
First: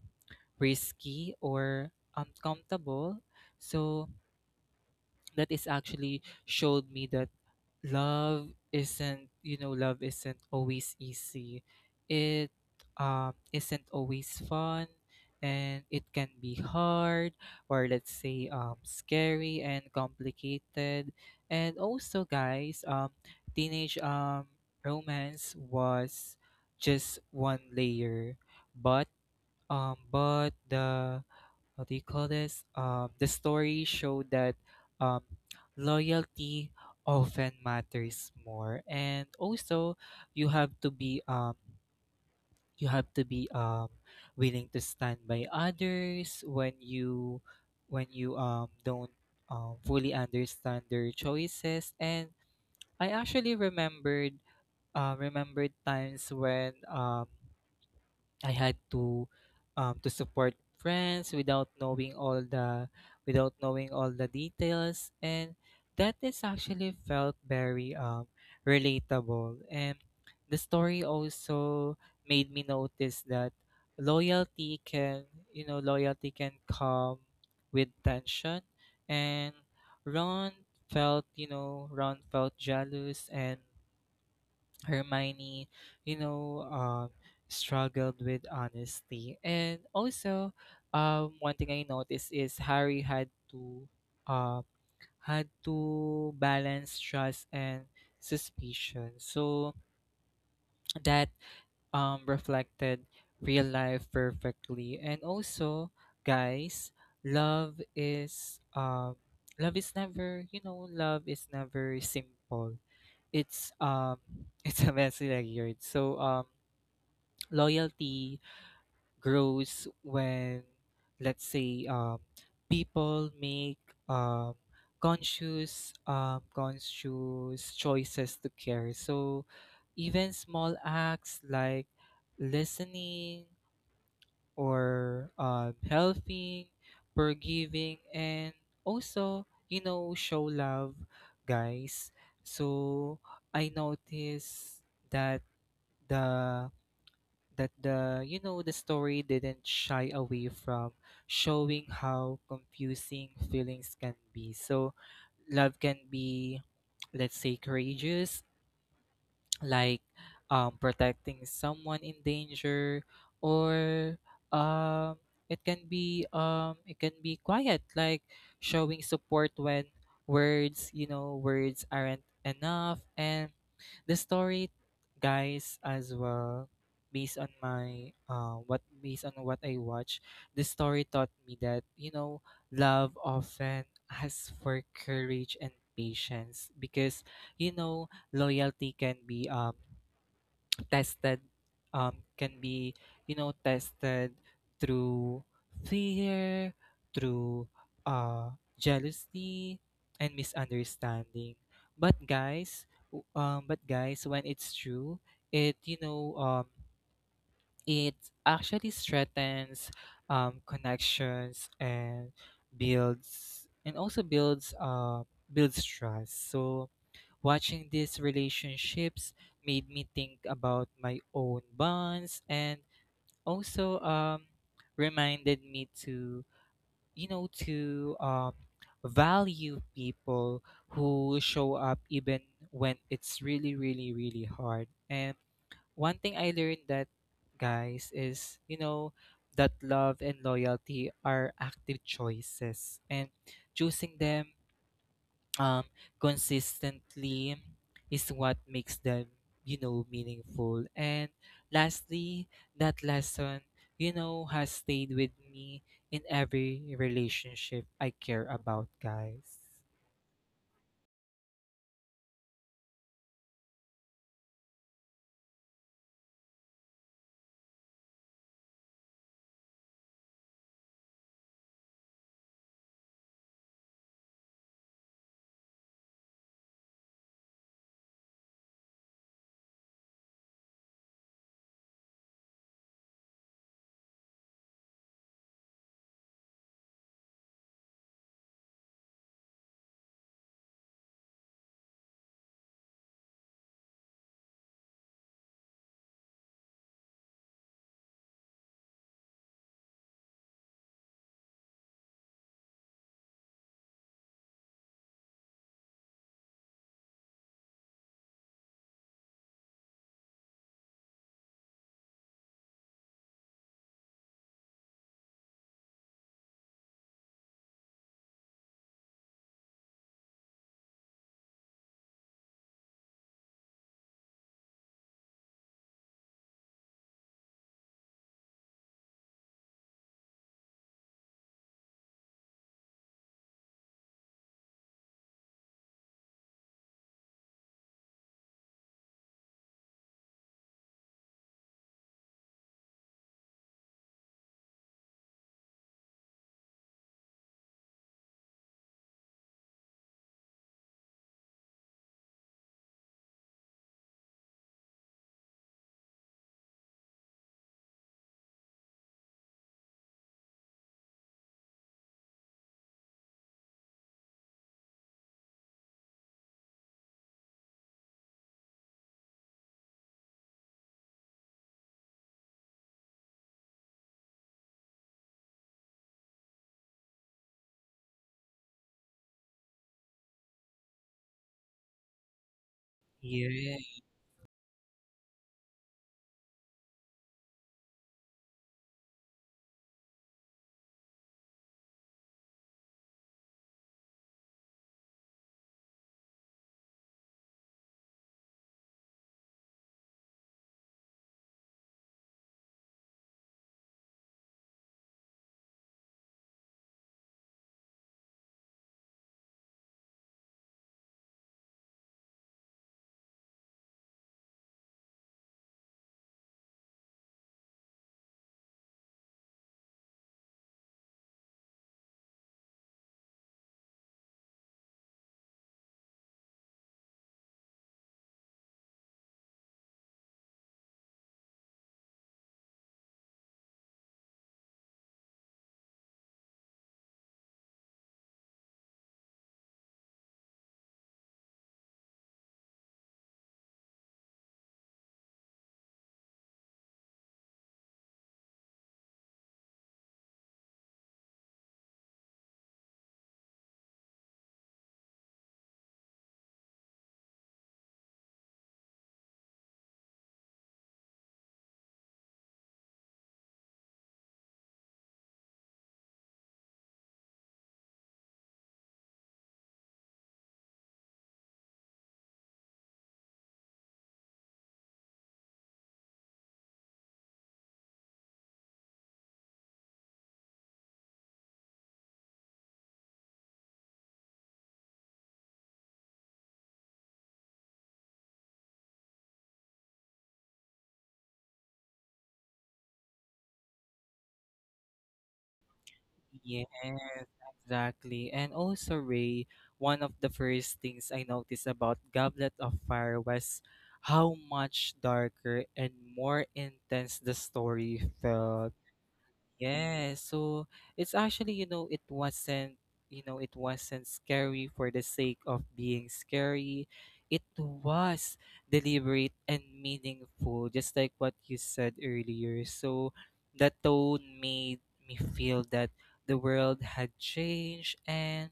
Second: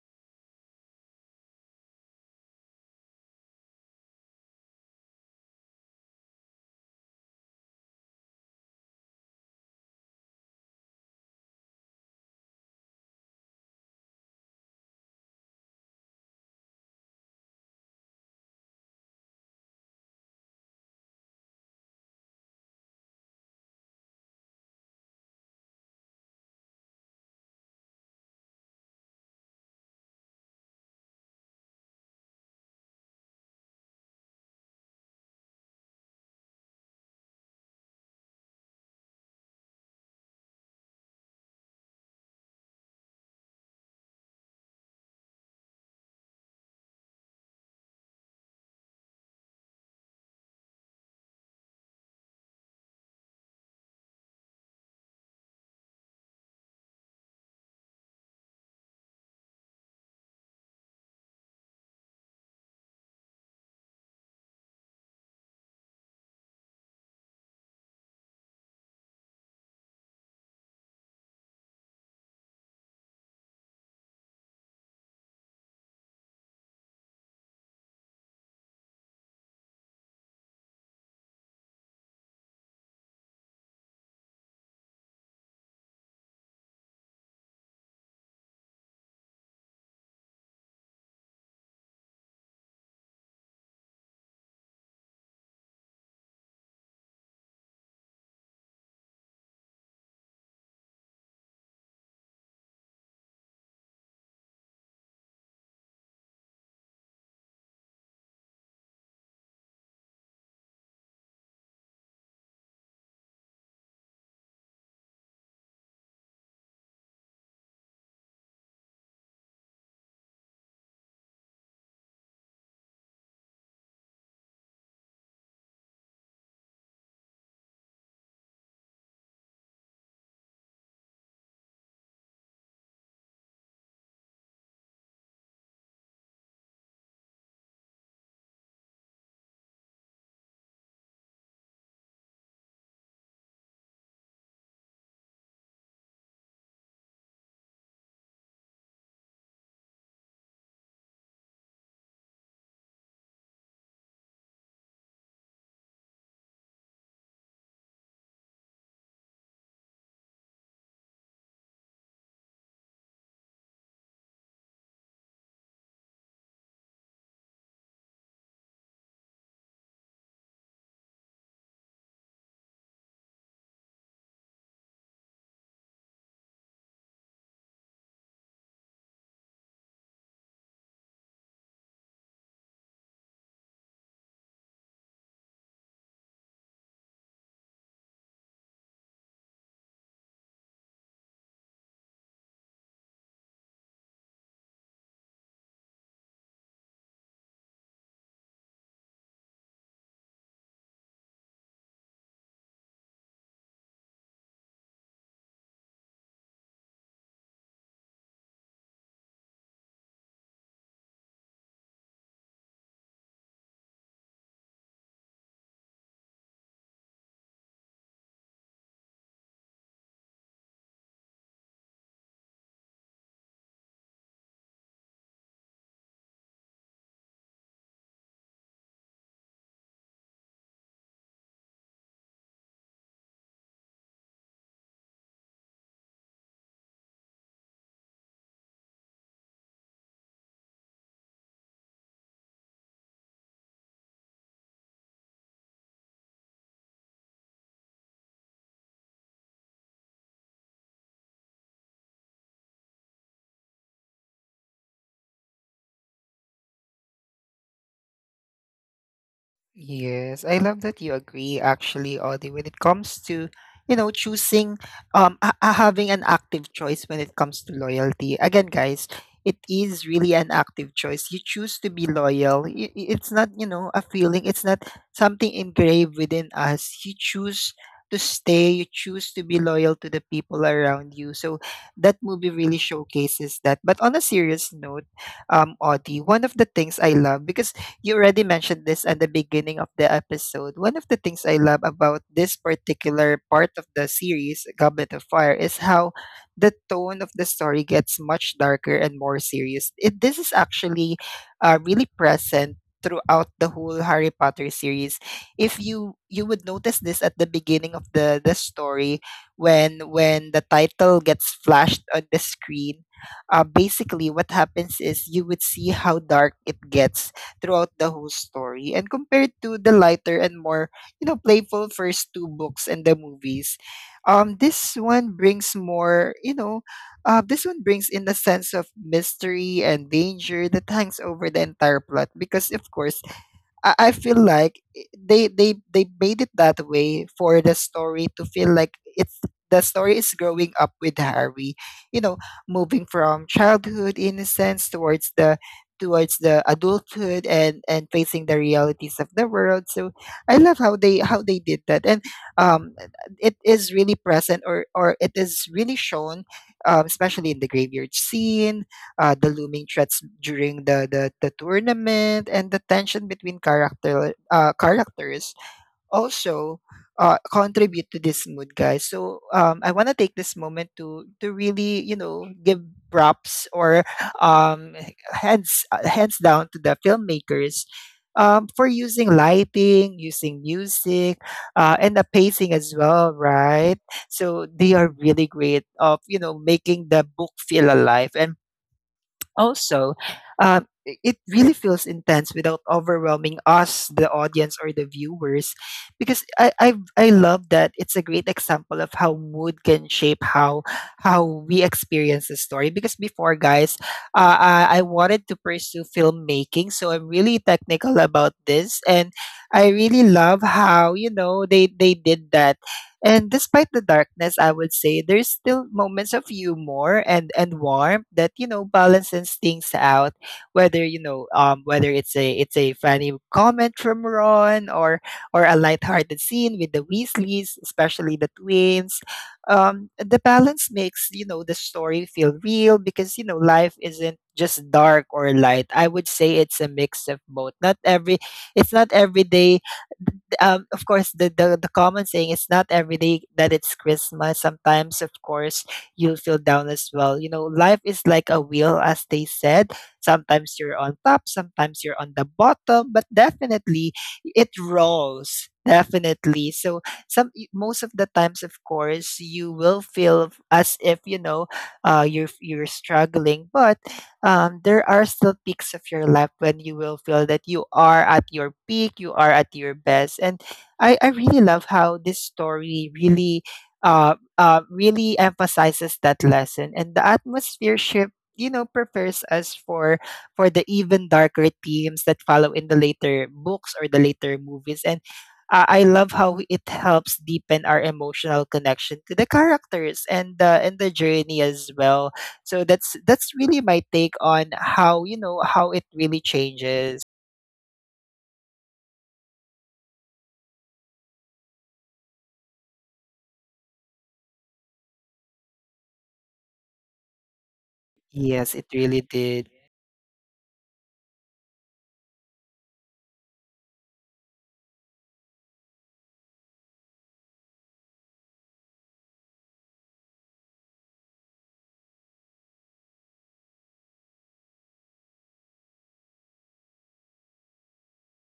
risky or uncomfortable. So that is actually showed me that love isn't always easy. It isn't always fun, and it can be hard, or let's say scary and complicated. And also guys, teenage romance was just one layer. But but the what do you call this? The story showed that um, loyalty often matters more. And also you have to be you have to be um, willing to stand by others when you don't fully understand their choices. And I actually remembered times when I had to support friends without knowing all the without knowing all the details. And that is actually felt very relatable. And the story also made me notice that loyalty can come with tension. And Ron felt, you know Ron felt jealous. And Hermione, you know, struggled with honesty. And also, one thing I noticed is Harry had uh, to balance trust and suspicion. So that reflected real life perfectly. And also, guys, love is never, you know, love is never simple. It's it's a messy like yard. So loyalty grows when, let's say, people make um, conscious choices to care. So even small acts like listening, or helping, forgiving, and also, you know, show love, guys. So I notice that the that the you know, the story didn't shy away from showing how confusing feelings can be. So love can be, let's say, courageous, like protecting someone in danger, or um, it can be quiet, like showing support when, words you know words aren't enough. And the story, guys, as well, based on my what based on what I watch, the story taught me that, you know, love often asks for courage and patience. Because you know, loyalty can be, tested um, tested through fear, through uh, jealousy and misunderstanding. But but guys, when it's true, it, you know, it actually strengthens, connections and builds and also builds builds trust. So watching these relationships made me think about my own bonds. And also reminded me to, you know, to value people who show up even when it's really, really, really hard. And one thing I learned that, guys, is, you know, that love and loyalty are active choices. And choosing them um consistently is what makes them, you know, meaningful. And lastly, that lesson, you know, has stayed with me in every relationship I care about, guys.
Yes, I love that you agree actually, Audie, when it comes to, you know, choosing, having an active choice when it comes to loyalty. Again, guys, it is really an active choice. You choose to be loyal. It's not, you know, a feeling. It's not something engraved within us. You choose to stay. You choose to be loyal to the people around you. So that movie really showcases that. But on a serious note, Audie, one of the things I love, because you already mentioned this at the beginning of the episode. One of the things I love about this particular part of the series, Goblet of Fire, is how the tone of the story gets much darker and more serious. It, this is actually really present throughout the whole Harry Potter series. If you would notice this at the beginning of the story, when the title gets flashed on the screen, basically what happens is you would see how dark it gets throughout the whole story. And compared to the lighter and more, you know, playful first two books and the movies, this one brings more, you know, this one brings in a sense of mystery and danger that hangs over the entire plot, because of course, I feel like they made it that way for the story to feel like it's the story is growing up with Harry, you know, moving from childhood innocence towards the adulthood and facing the realities of the world. So I love how they did that, and um, it is really present, or it is really shown, especially in the graveyard scene, the looming threats during the tournament, and the tension between characters also contribute to this mood, guys. So I want to take this moment to really, you know, give props or um, hands down to the filmmakers. For using lighting, using music, and the pacing as well,
Yeah.
right? So they are really great of, you know, making the book feel alive. And also, it really feels intense without overwhelming us, the audience or the viewers, because I love that it's a great example of how mood can shape how we experience the story. Because before, guys, I wanted to pursue filmmaking, so I'm really technical about this, and I really love how, you know, they did that. And despite the darkness, I would say there's still moments of humor and warmth that, you know, balances things out. Whether, you know, whether it's a funny comment from Ron, or a lighthearted scene with the Weasleys, especially the twins. The balance makes, you know, the story feel real, because you know life isn't just dark or light. I would say it's a mix of both. Not every it's not every day, of course, the common saying is not every day that it's Christmas. Sometimes, of course, you'll feel down as well. You know, life is like a wheel, as they said. Sometimes you're on top, sometimes you're on the bottom, but definitely it rolls. Definitely. So some most of the times, of course, you will feel as if you know you're struggling, but there are still peaks of your life when you will feel that you are at your peak, you are at your best. And I really love how this story really, really emphasizes that lesson. And the atmosphere shift, you know, prepares us for the even darker themes that follow in the later books or the later movies. And I love how it helps deepen our emotional connection to the characters and the journey as well, so that's really my take on how, you know, how it really
Yes,
changes.
exactly. And also, Ray, one of the first things I noticed about Goblet of Fire was how much darker and more intense the story felt.
Yes, it really did.
Yeah, so it's actually, you know, it wasn't scary for the sake of being scary. It was deliberate and meaningful, just like what you said earlier. So the tone made me feel that the world had changed, and,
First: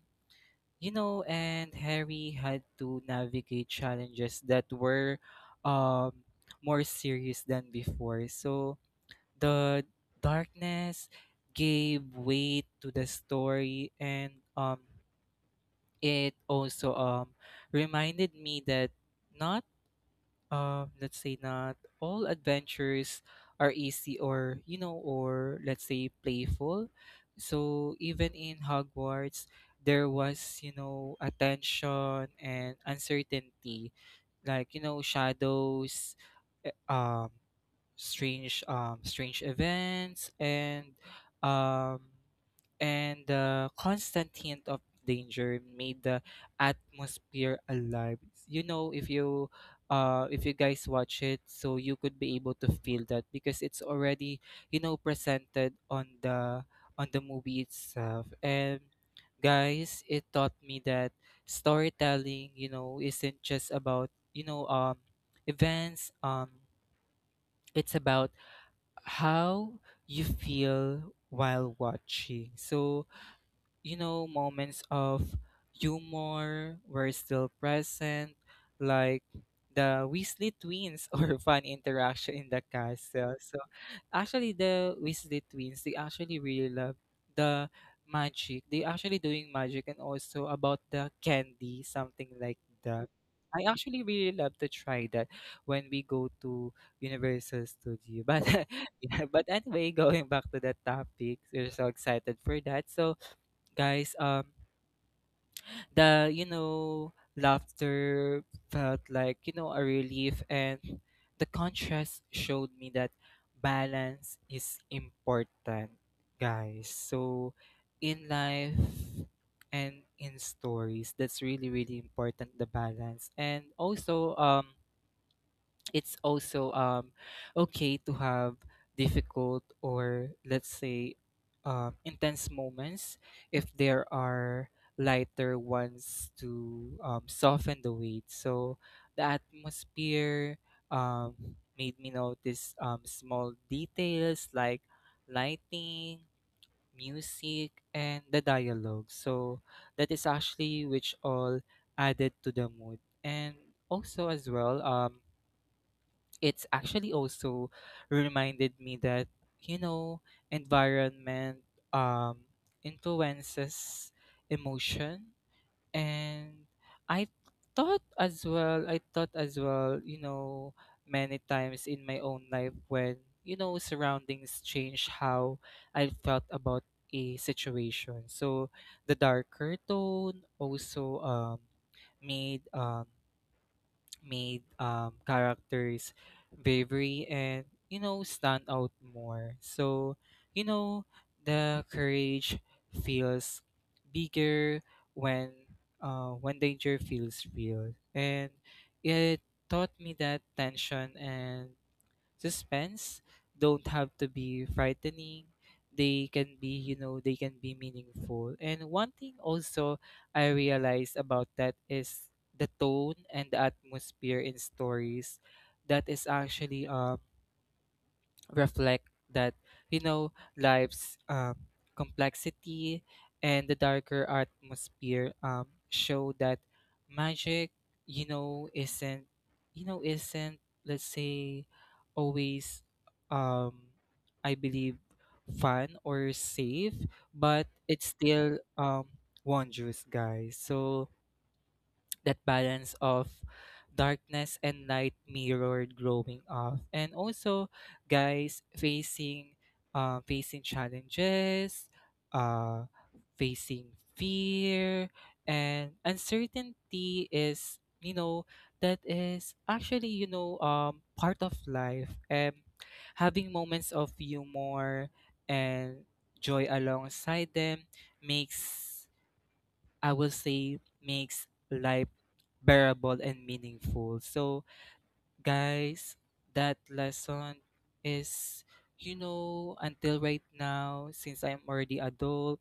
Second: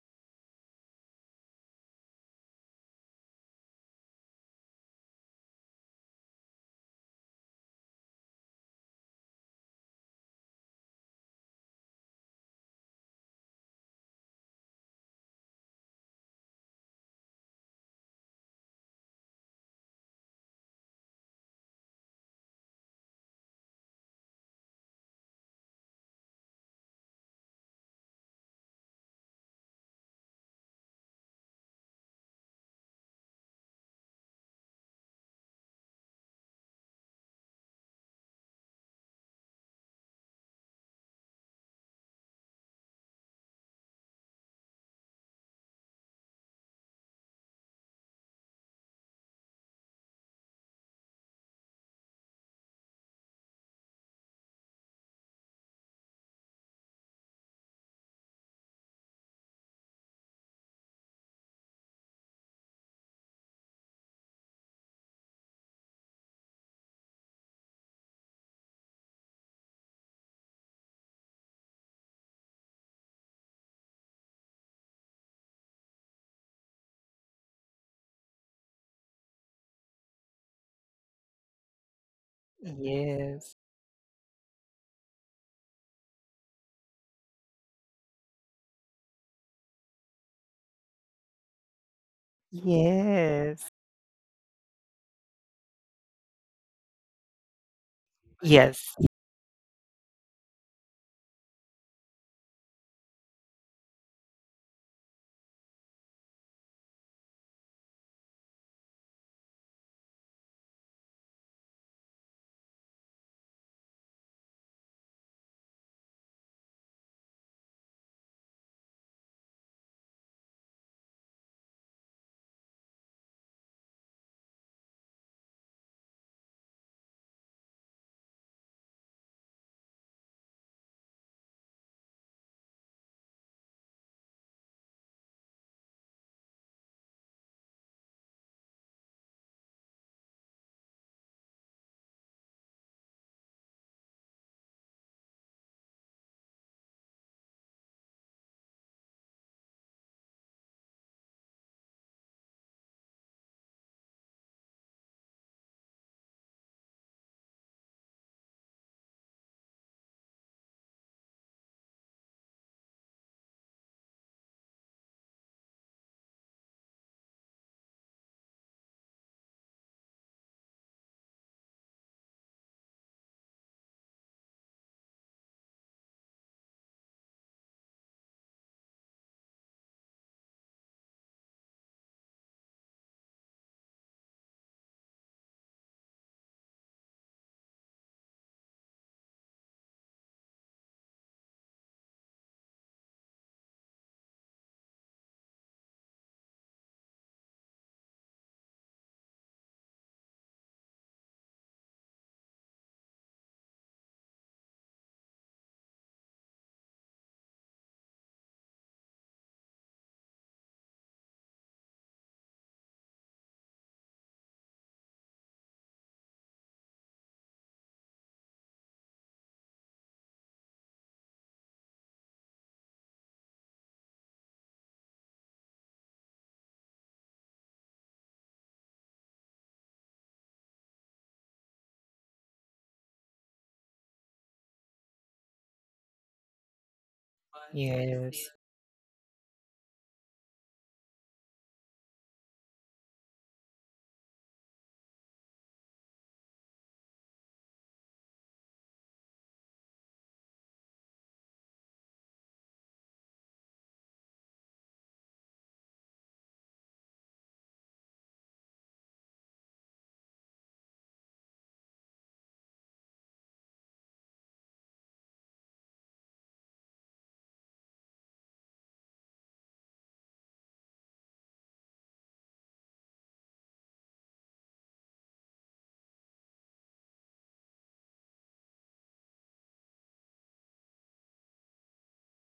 you know, and Harry had to navigate challenges that were um more serious than before. So the darkness gave weight to the story. And it also reminded me that not let's say, not all adventures are easy, or you know, or let's say playful. So even in Hogwarts there was, you know, attention and uncertainty, like you know, shadows, eh, um strange events, um and the constant hint of danger made the atmosphere alive. You know, if you guys watch it, so you could be able to feel that because it's already, you know, presented on the movie itself. And guys, it taught me that storytelling, you know, isn't just about, you know events it's about how you feel while watching. So you know, moments of humor were still present, like the Weasley twins or fun interaction in the castle.
Yes.
So actually the Weasley twins, they actually really love the magic. They actually doing magic, and also about the candy, something like that. I
Yes.
actually really love to try that when we go to Universal Studio. But
Yes.
yeah, but anyway, going back to the topic, we're so excited for that. So guys, the laughter felt like a relief, and the contrast showed me that balance is important, guys, so in life and in stories. That's really, really important, the balance. And also it's also okay to have difficult or, let's say, intense moments if there are lighter ones to soften the weight. So the atmosphere um, made me notice small details like lighting, music, and the dialogue, so that is actually which all added to the mood. And also, as well, it's actually also reminded me that, you know, environment um influences emotion. And i I thought as well, you know, many times in my own life when, you know, surroundings change how I felt about a situation. So the darker tone also made um made characters' bravery and, you know, stand out more. So, you know, the courage feels bigger when when danger feels real. And it taught me that tension and suspense don't have to be frightening. They can be, you know, they can be meaningful. And one thing also I realized about that is the tone and the atmosphere in stories, that is actually reflect that, you know, life's complexity. And the darker atmosphere show that magic, isn't isn't, let's say, always um I believe fun or safe, but it's
Yes.
still wondrous, guys. So that balance of darkness and light mirrored growing up, and also, guys, facing facing challenges, uh, facing fear and uncertainty is, you know, that is actually, you know, part of life. And having moments of humor and joy alongside them makes, I will say, makes life bearable and meaningful. So, guys, that lesson is, you know, until right now, since I'm already adult,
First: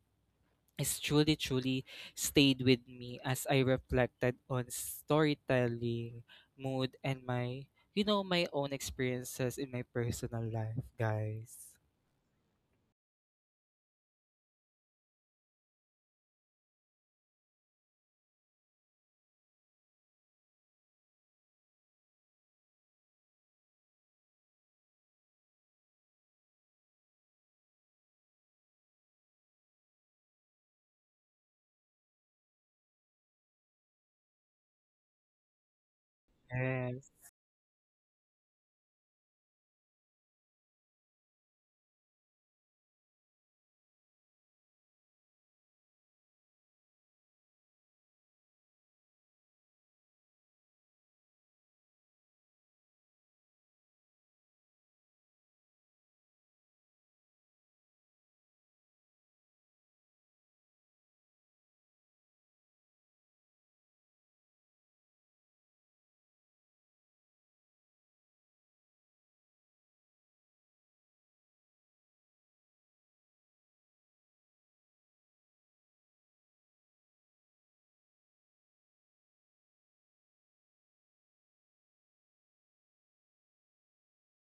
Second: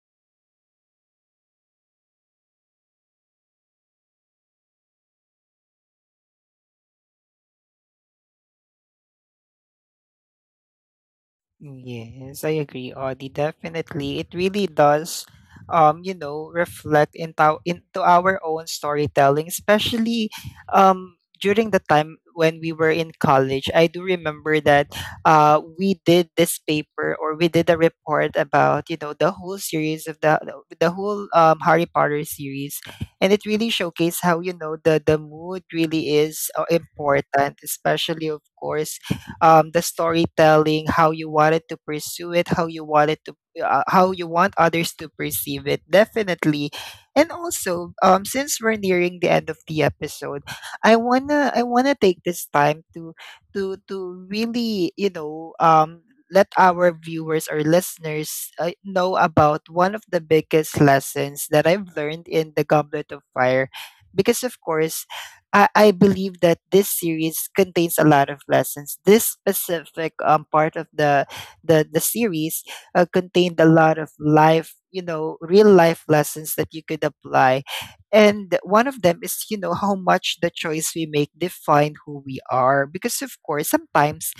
it's truly, truly stayed with me as I reflected on storytelling, mood, and my, you know, my own experiences in my personal life, guys.
Yes, I agree, Audie. Definitely. It really does, you know, reflect into our own storytelling, especially um during the time when we were in college. I do remember that we did this paper, or we did a report about, you know, the whole series of the whole Harry Potter series. And it really showcased how, you know, the mood really is
Yes,
important, especially of course the storytelling, how you wanted to pursue it, how you wanted to, how you want others to perceive it, definitely. And also, since we're nearing the end of the episode, I wanna take this time to, really, you know, let our viewers or listeners know about one of the biggest lessons that I've learned in the Goblet of Fire, because of course I believe that this series contains a lot of lessons. This specific part of the the series contained a lot of life, you know, real life lessons that you could apply. And one of them is, you know, how much the choice we make define who we are. Because of course, sometimes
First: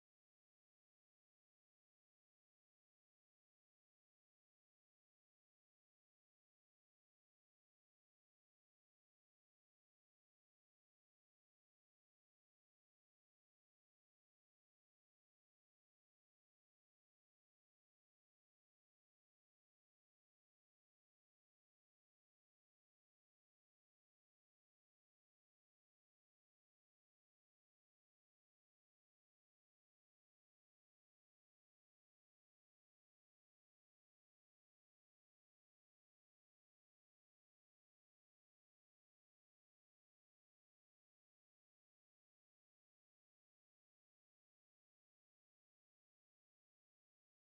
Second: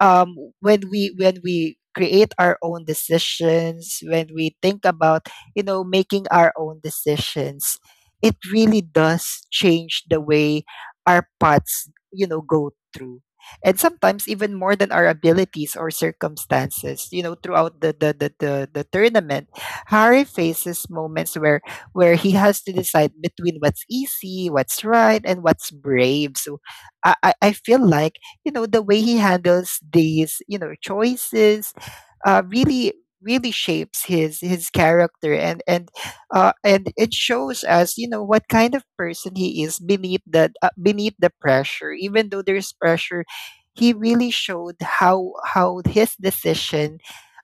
when we create our own decisions, when we think about, you know, making our own decisions, it really does change the way our paths, you know, go through. And sometimes even more than our abilities or circumstances, you know, throughout the the tournament, Harry faces moments where he has to decide between what's easy, what's right, and what's brave. So I feel like, you know, the way he handles these, you know, choices really really shapes his character and and it shows us, you know, what kind of person he is beneath the pressure. Even though there's pressure, he really showed how his decision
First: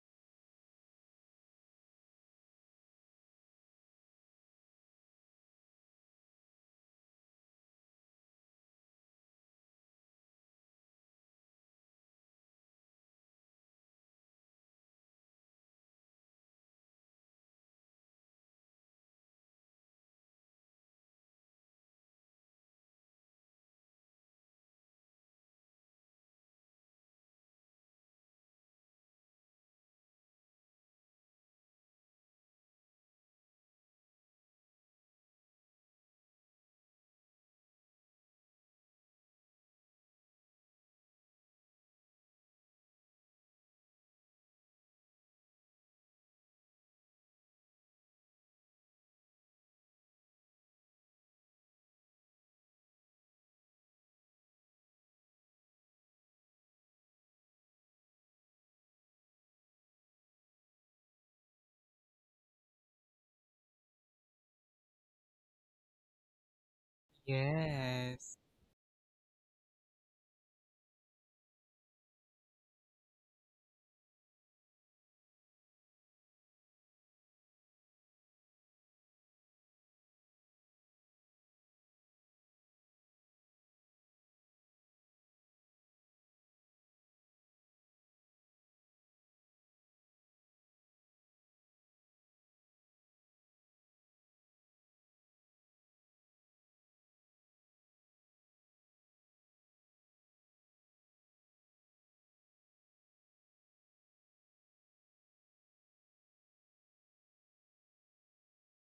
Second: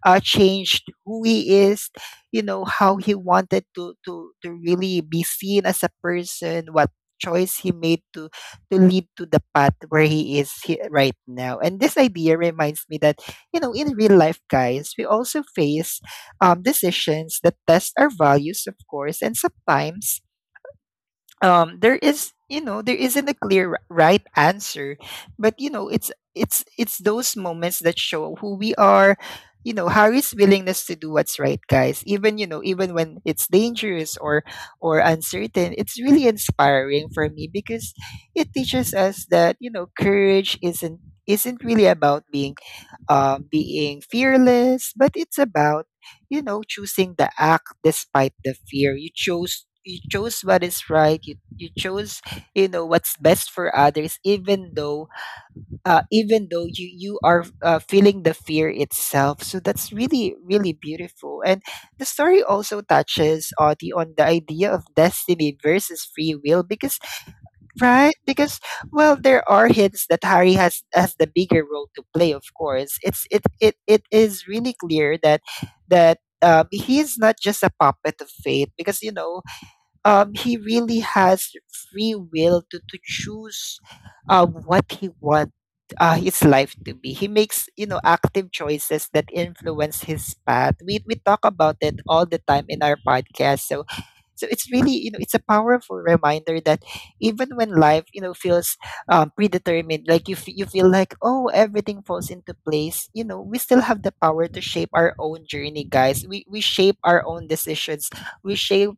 changed who he is, you know, how he wanted to to really be seen as a person, what choice he made to lead to the path where he is right now. And this idea reminds me that, you know, in real life, guys, we also face decisions that test our values, of course, and sometimes there is, you know, there isn't a clear right answer, but you know, it's those moments that show who we are. You know, Harry's willingness to do what's right, guys, even, you know, even when it's dangerous or uncertain, it's really inspiring for me because it teaches us that, you know, courage isn't really about being being fearless, but it's about, you know, choosing the act despite the fear. You chose, you chose what is right. You chose, you know, what's best for others, even though you are feeling the fear itself. So that's really really beautiful. And the story also touches on the idea of destiny versus free will, because right?
yes,
Because well, there are hints that Harry has the bigger role to play. Of course, it is really clear that he is not just a puppet of fate, because you know, he really has free will to choose what he wants his life to be. He makes, you know, active choices that influence his path. We talk about it all the time in our podcast. So, so it's really, you know, it's a powerful reminder that even when life, you know, feels predetermined, like you, you feel like, oh, everything falls into place, you know, we still have the power to shape our own journey, guys. We shape our own decisions, we shape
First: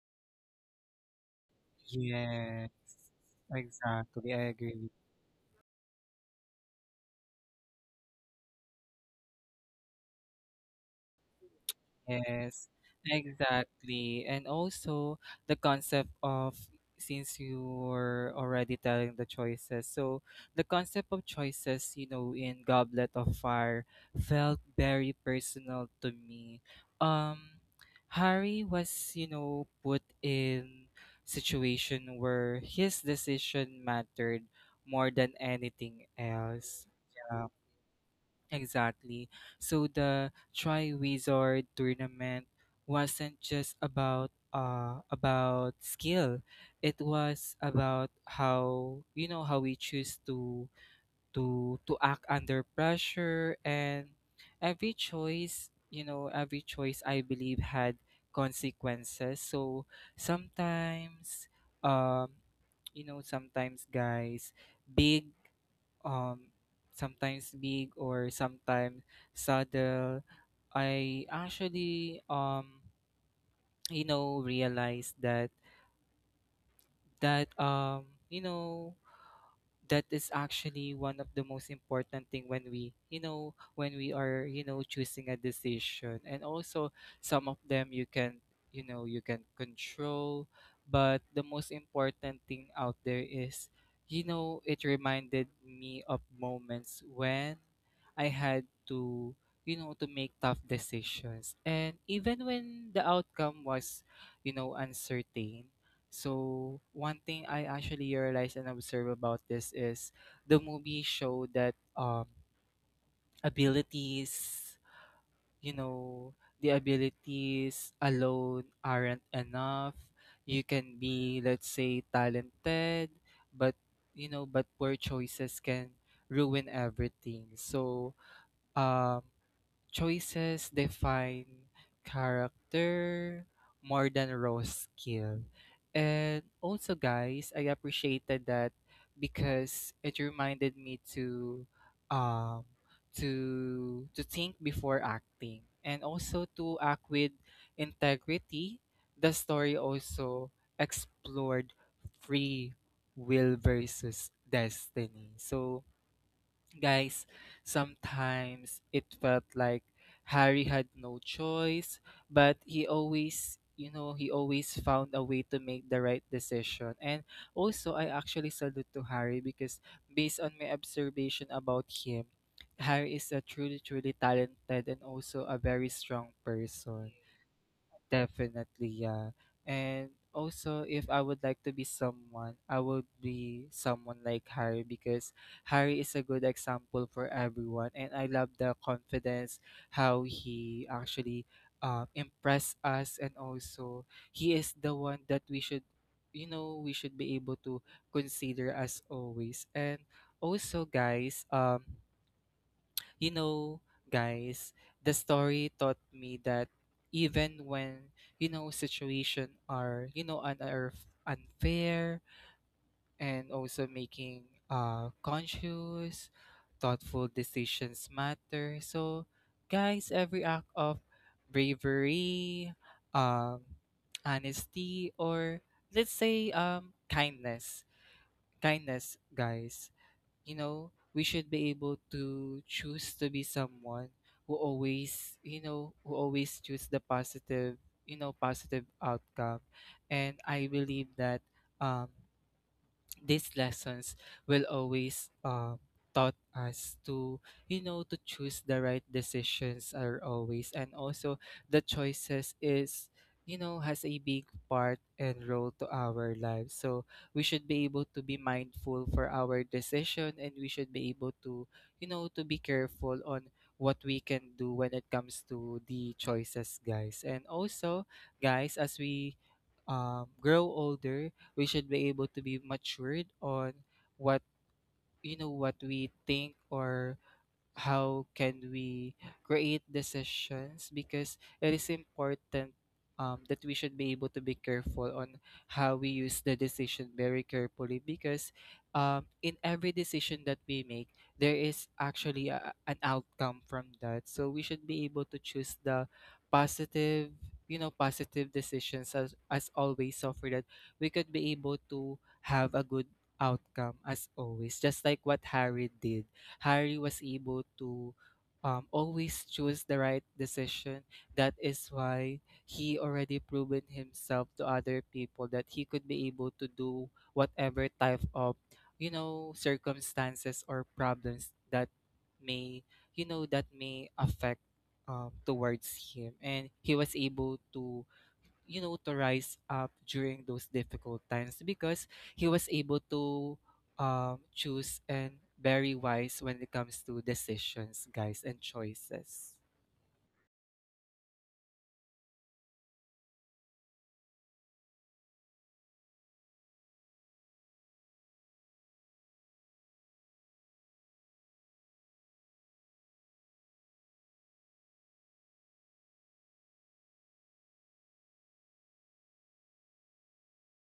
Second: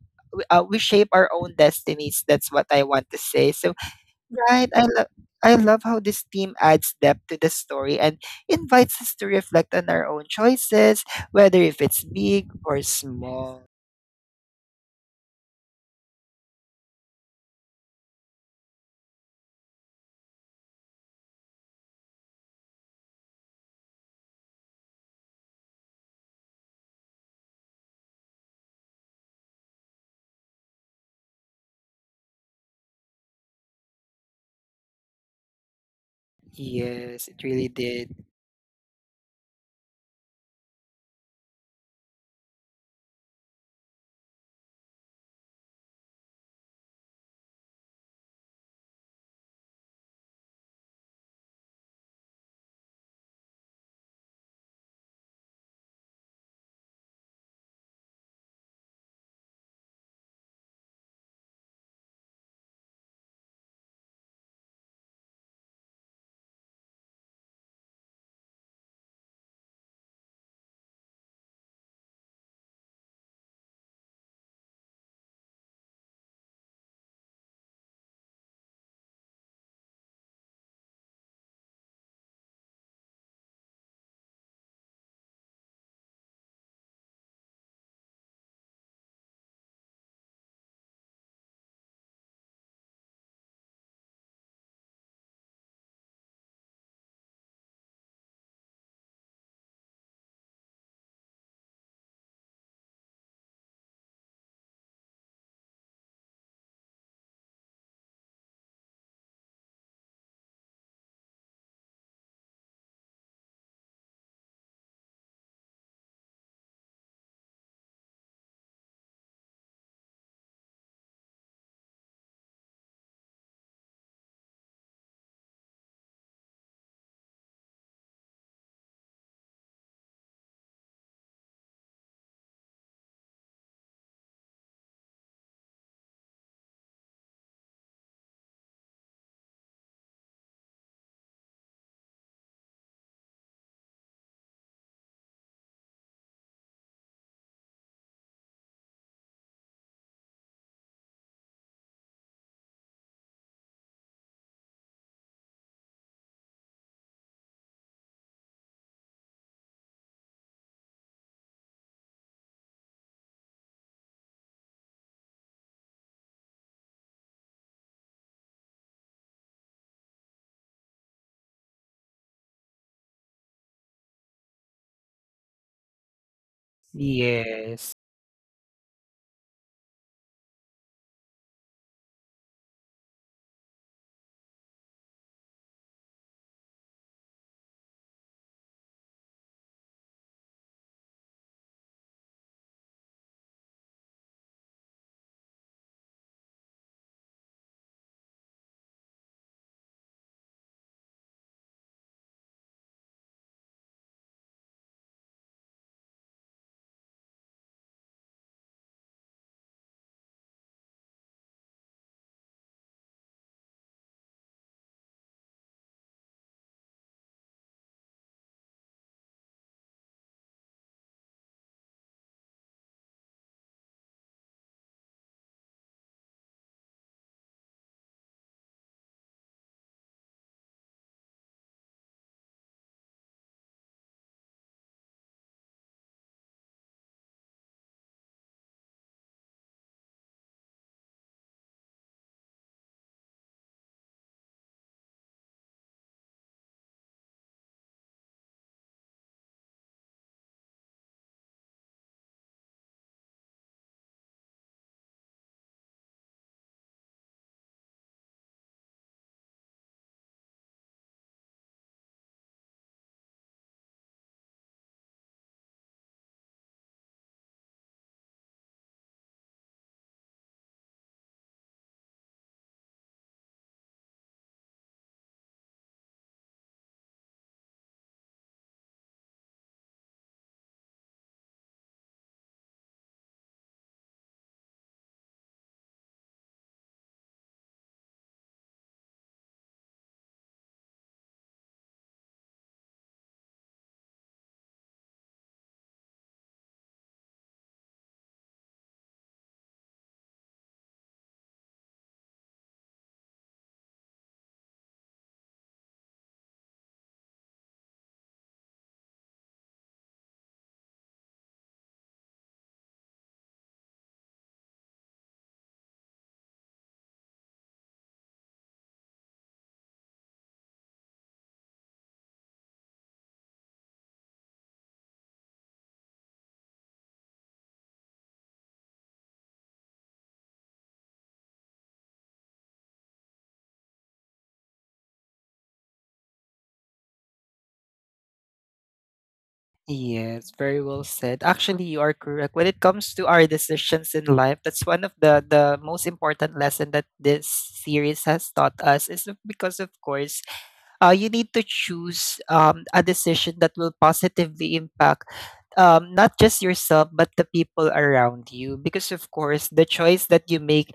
we shape our own destinies. That's what
yes.
I want to say. So,
Exactly, I
right, I
agree.
love. I love how this theme adds depth to the story and invites us to reflect on our own choices, whether if it's big
Yes,
or small.
exactly. And also the concept of, since you were already telling the choices, so the concept of choices, you know, in Goblet of Fire felt very personal to me. Um, Harry was, you know, put in situation where his decision mattered more than anything else.
Yes, it
Yeah.
really did.
Exactly. So the Tri Wizard tournament wasn't just about skill. It was about how, you know, how we choose to to act under pressure. And every choice, you know, every choice, I believe, had consequences. So sometimes, um you know, sometimes, guys, big, um sometimes big or sometimes subtle, I actually, you know, realized that you know, that is actually one of the most important thing when we, you know, when we are, you know, choosing a decision. And also some of them you can, you know, you can control, but the most important thing out there is, you know, it reminded me of moments when I had to, you know, to make tough decisions, and even when the outcome was, you know, uncertain. So one thing I actually realized and observe about this is the movie showed that abilities, you know, the abilities alone aren't enough. You can be, let's say, talented, but, you know, but poor choices can ruin everything. So um choices define character more than raw skill. And also, guys, I appreciated that because it reminded me to um to think before acting, and also to act with integrity. The story also explored free will versus destiny. So, guys, sometimes it felt like Harry had no choice, but he always, you know, he always found a way to make the right decision. And also, I actually salute to Harry because, based on my observation about him, Harry is a truly, truly talented and also a very strong person.
Yes.
Definitely, yeah. And also, if I would like to be someone, I would be someone like Harry, because Harry is a good example for everyone. And I love the confidence, how he actually impressed us. And also, he is the one that we should, you know, we should be able to consider as always. And also, guys, you know, guys, the story taught me that even when, you know, situation are, you know, unfair, and also making conscious, thoughtful decisions matter. So, guys, every act of bravery, um, honesty, or, let's say, kindness, guys, you know, we should be able to choose to be someone who always, you know, who always choose the positive, you know, positive outcome. And I believe that um these lessons will always taught us to, you know, to choose the right decisions are always. And also the choices is, you know, has a big part and role to our lives, so we should be able to be mindful for our decision, and we should be able to, you know, to be careful on what we can do when it comes to the choices, guys. And also, guys, as we grow older, we should be able to be matured on what, you know, what we think, or how can we create decisions, because it is important, that we should be able to be careful on how we use the decision very carefully, because, in every decision that we make there is actually a, an outcome from that. So we should be able to choose the positive, you know, positive decisions as always, so for that we could be able to have a good outcome as always, just like what Harry did. Harry was able to always choose the right decision. That is why he already proven himself to other people, that he could be able to do whatever type of, you know, circumstances or problems that may, you know, that may affect towards him. And he was able to, you know, to rise up during those difficult times because he was able to choose, and very wise when it comes to decisions, guys, and choices.
Yes, very well said. Actually, you are correct. When it comes to our decisions in life, that's one of the most important lesson that this series has taught us, is because of course you need to choose a decision that will positively impact not just yourself but the people around you, because of course the choice that you make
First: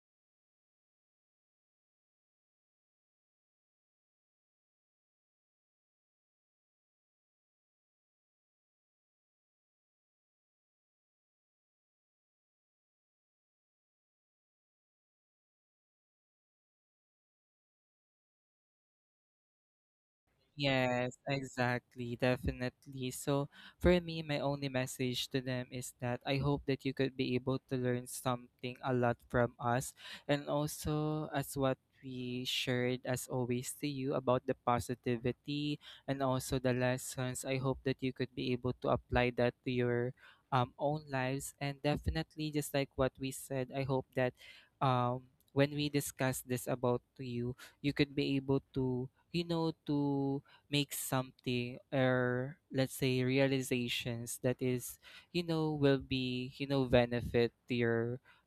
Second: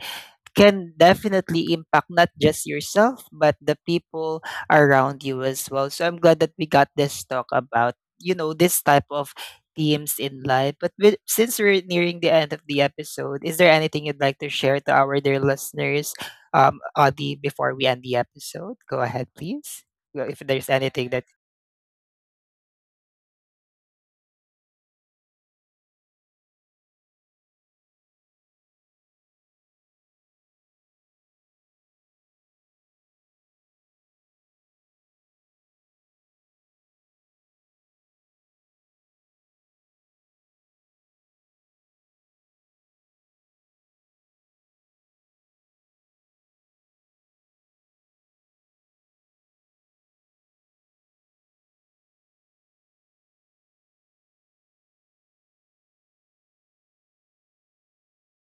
can definitely impact not just yourself but the people around you as well. So I'm glad that we got this talk about, you know, this type of themes in life. But with, since we're nearing the end of the episode, is there anything you'd like to share to our dear listeners, Adi, before we end the episode? Go ahead, please. Well, if there's anything
Yes,
that,
exactly, definitely. So for me, my only message to them is that I hope that you could be able to learn something a lot from us, and also as what we shared as always to you about the positivity and also the lessons. I hope that you could be able to apply that to your own lives. And definitely, just like what we said, I hope that um when we discuss this about to you, you could be able to, you know, to make something, or, let's say, realizations, that is, you know, will be, you know, benefit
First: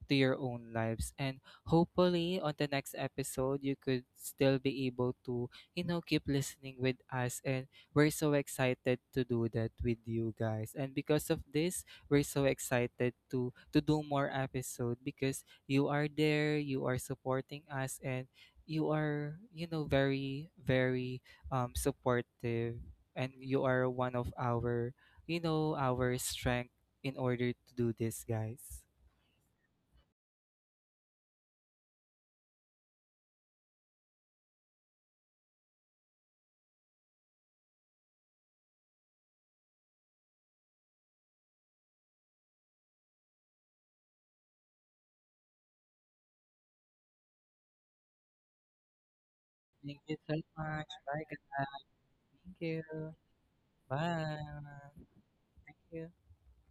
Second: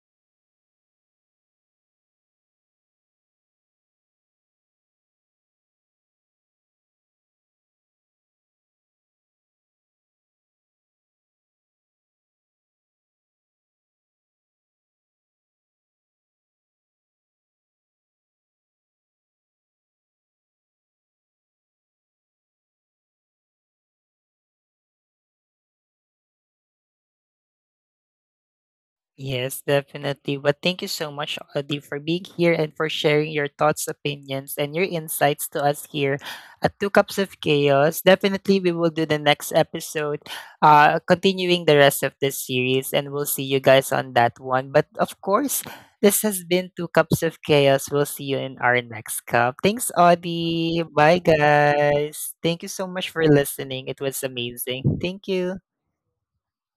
to your own lives. And hopefully on the next episode, you could still be able to, you know, keep listening with us. And we're so excited to do that with you, guys. And because of this, we're so excited to do more episode, because you are there, you are supporting us, and you are, you know, very, very supportive, and you are one of our, you know, our strength in order to do this, guys.
yes, definitely. But thank you so much, Audie, for being here and for sharing your thoughts, opinions, and your insights to us here at Two Cups of Chaos. Definitely, we will do the next episode, continuing the rest of this series, and we'll see you guys on that one. But of course, this has been Two Cups of Chaos. We'll see you in our next cup. Thanks,
Thank you so
Audie.
much. Bye,
Bye,
guys.
guys.
Thank
Thank you so
you.
much for listening. It was amazing.
Bye.
Thank you.
Thank you.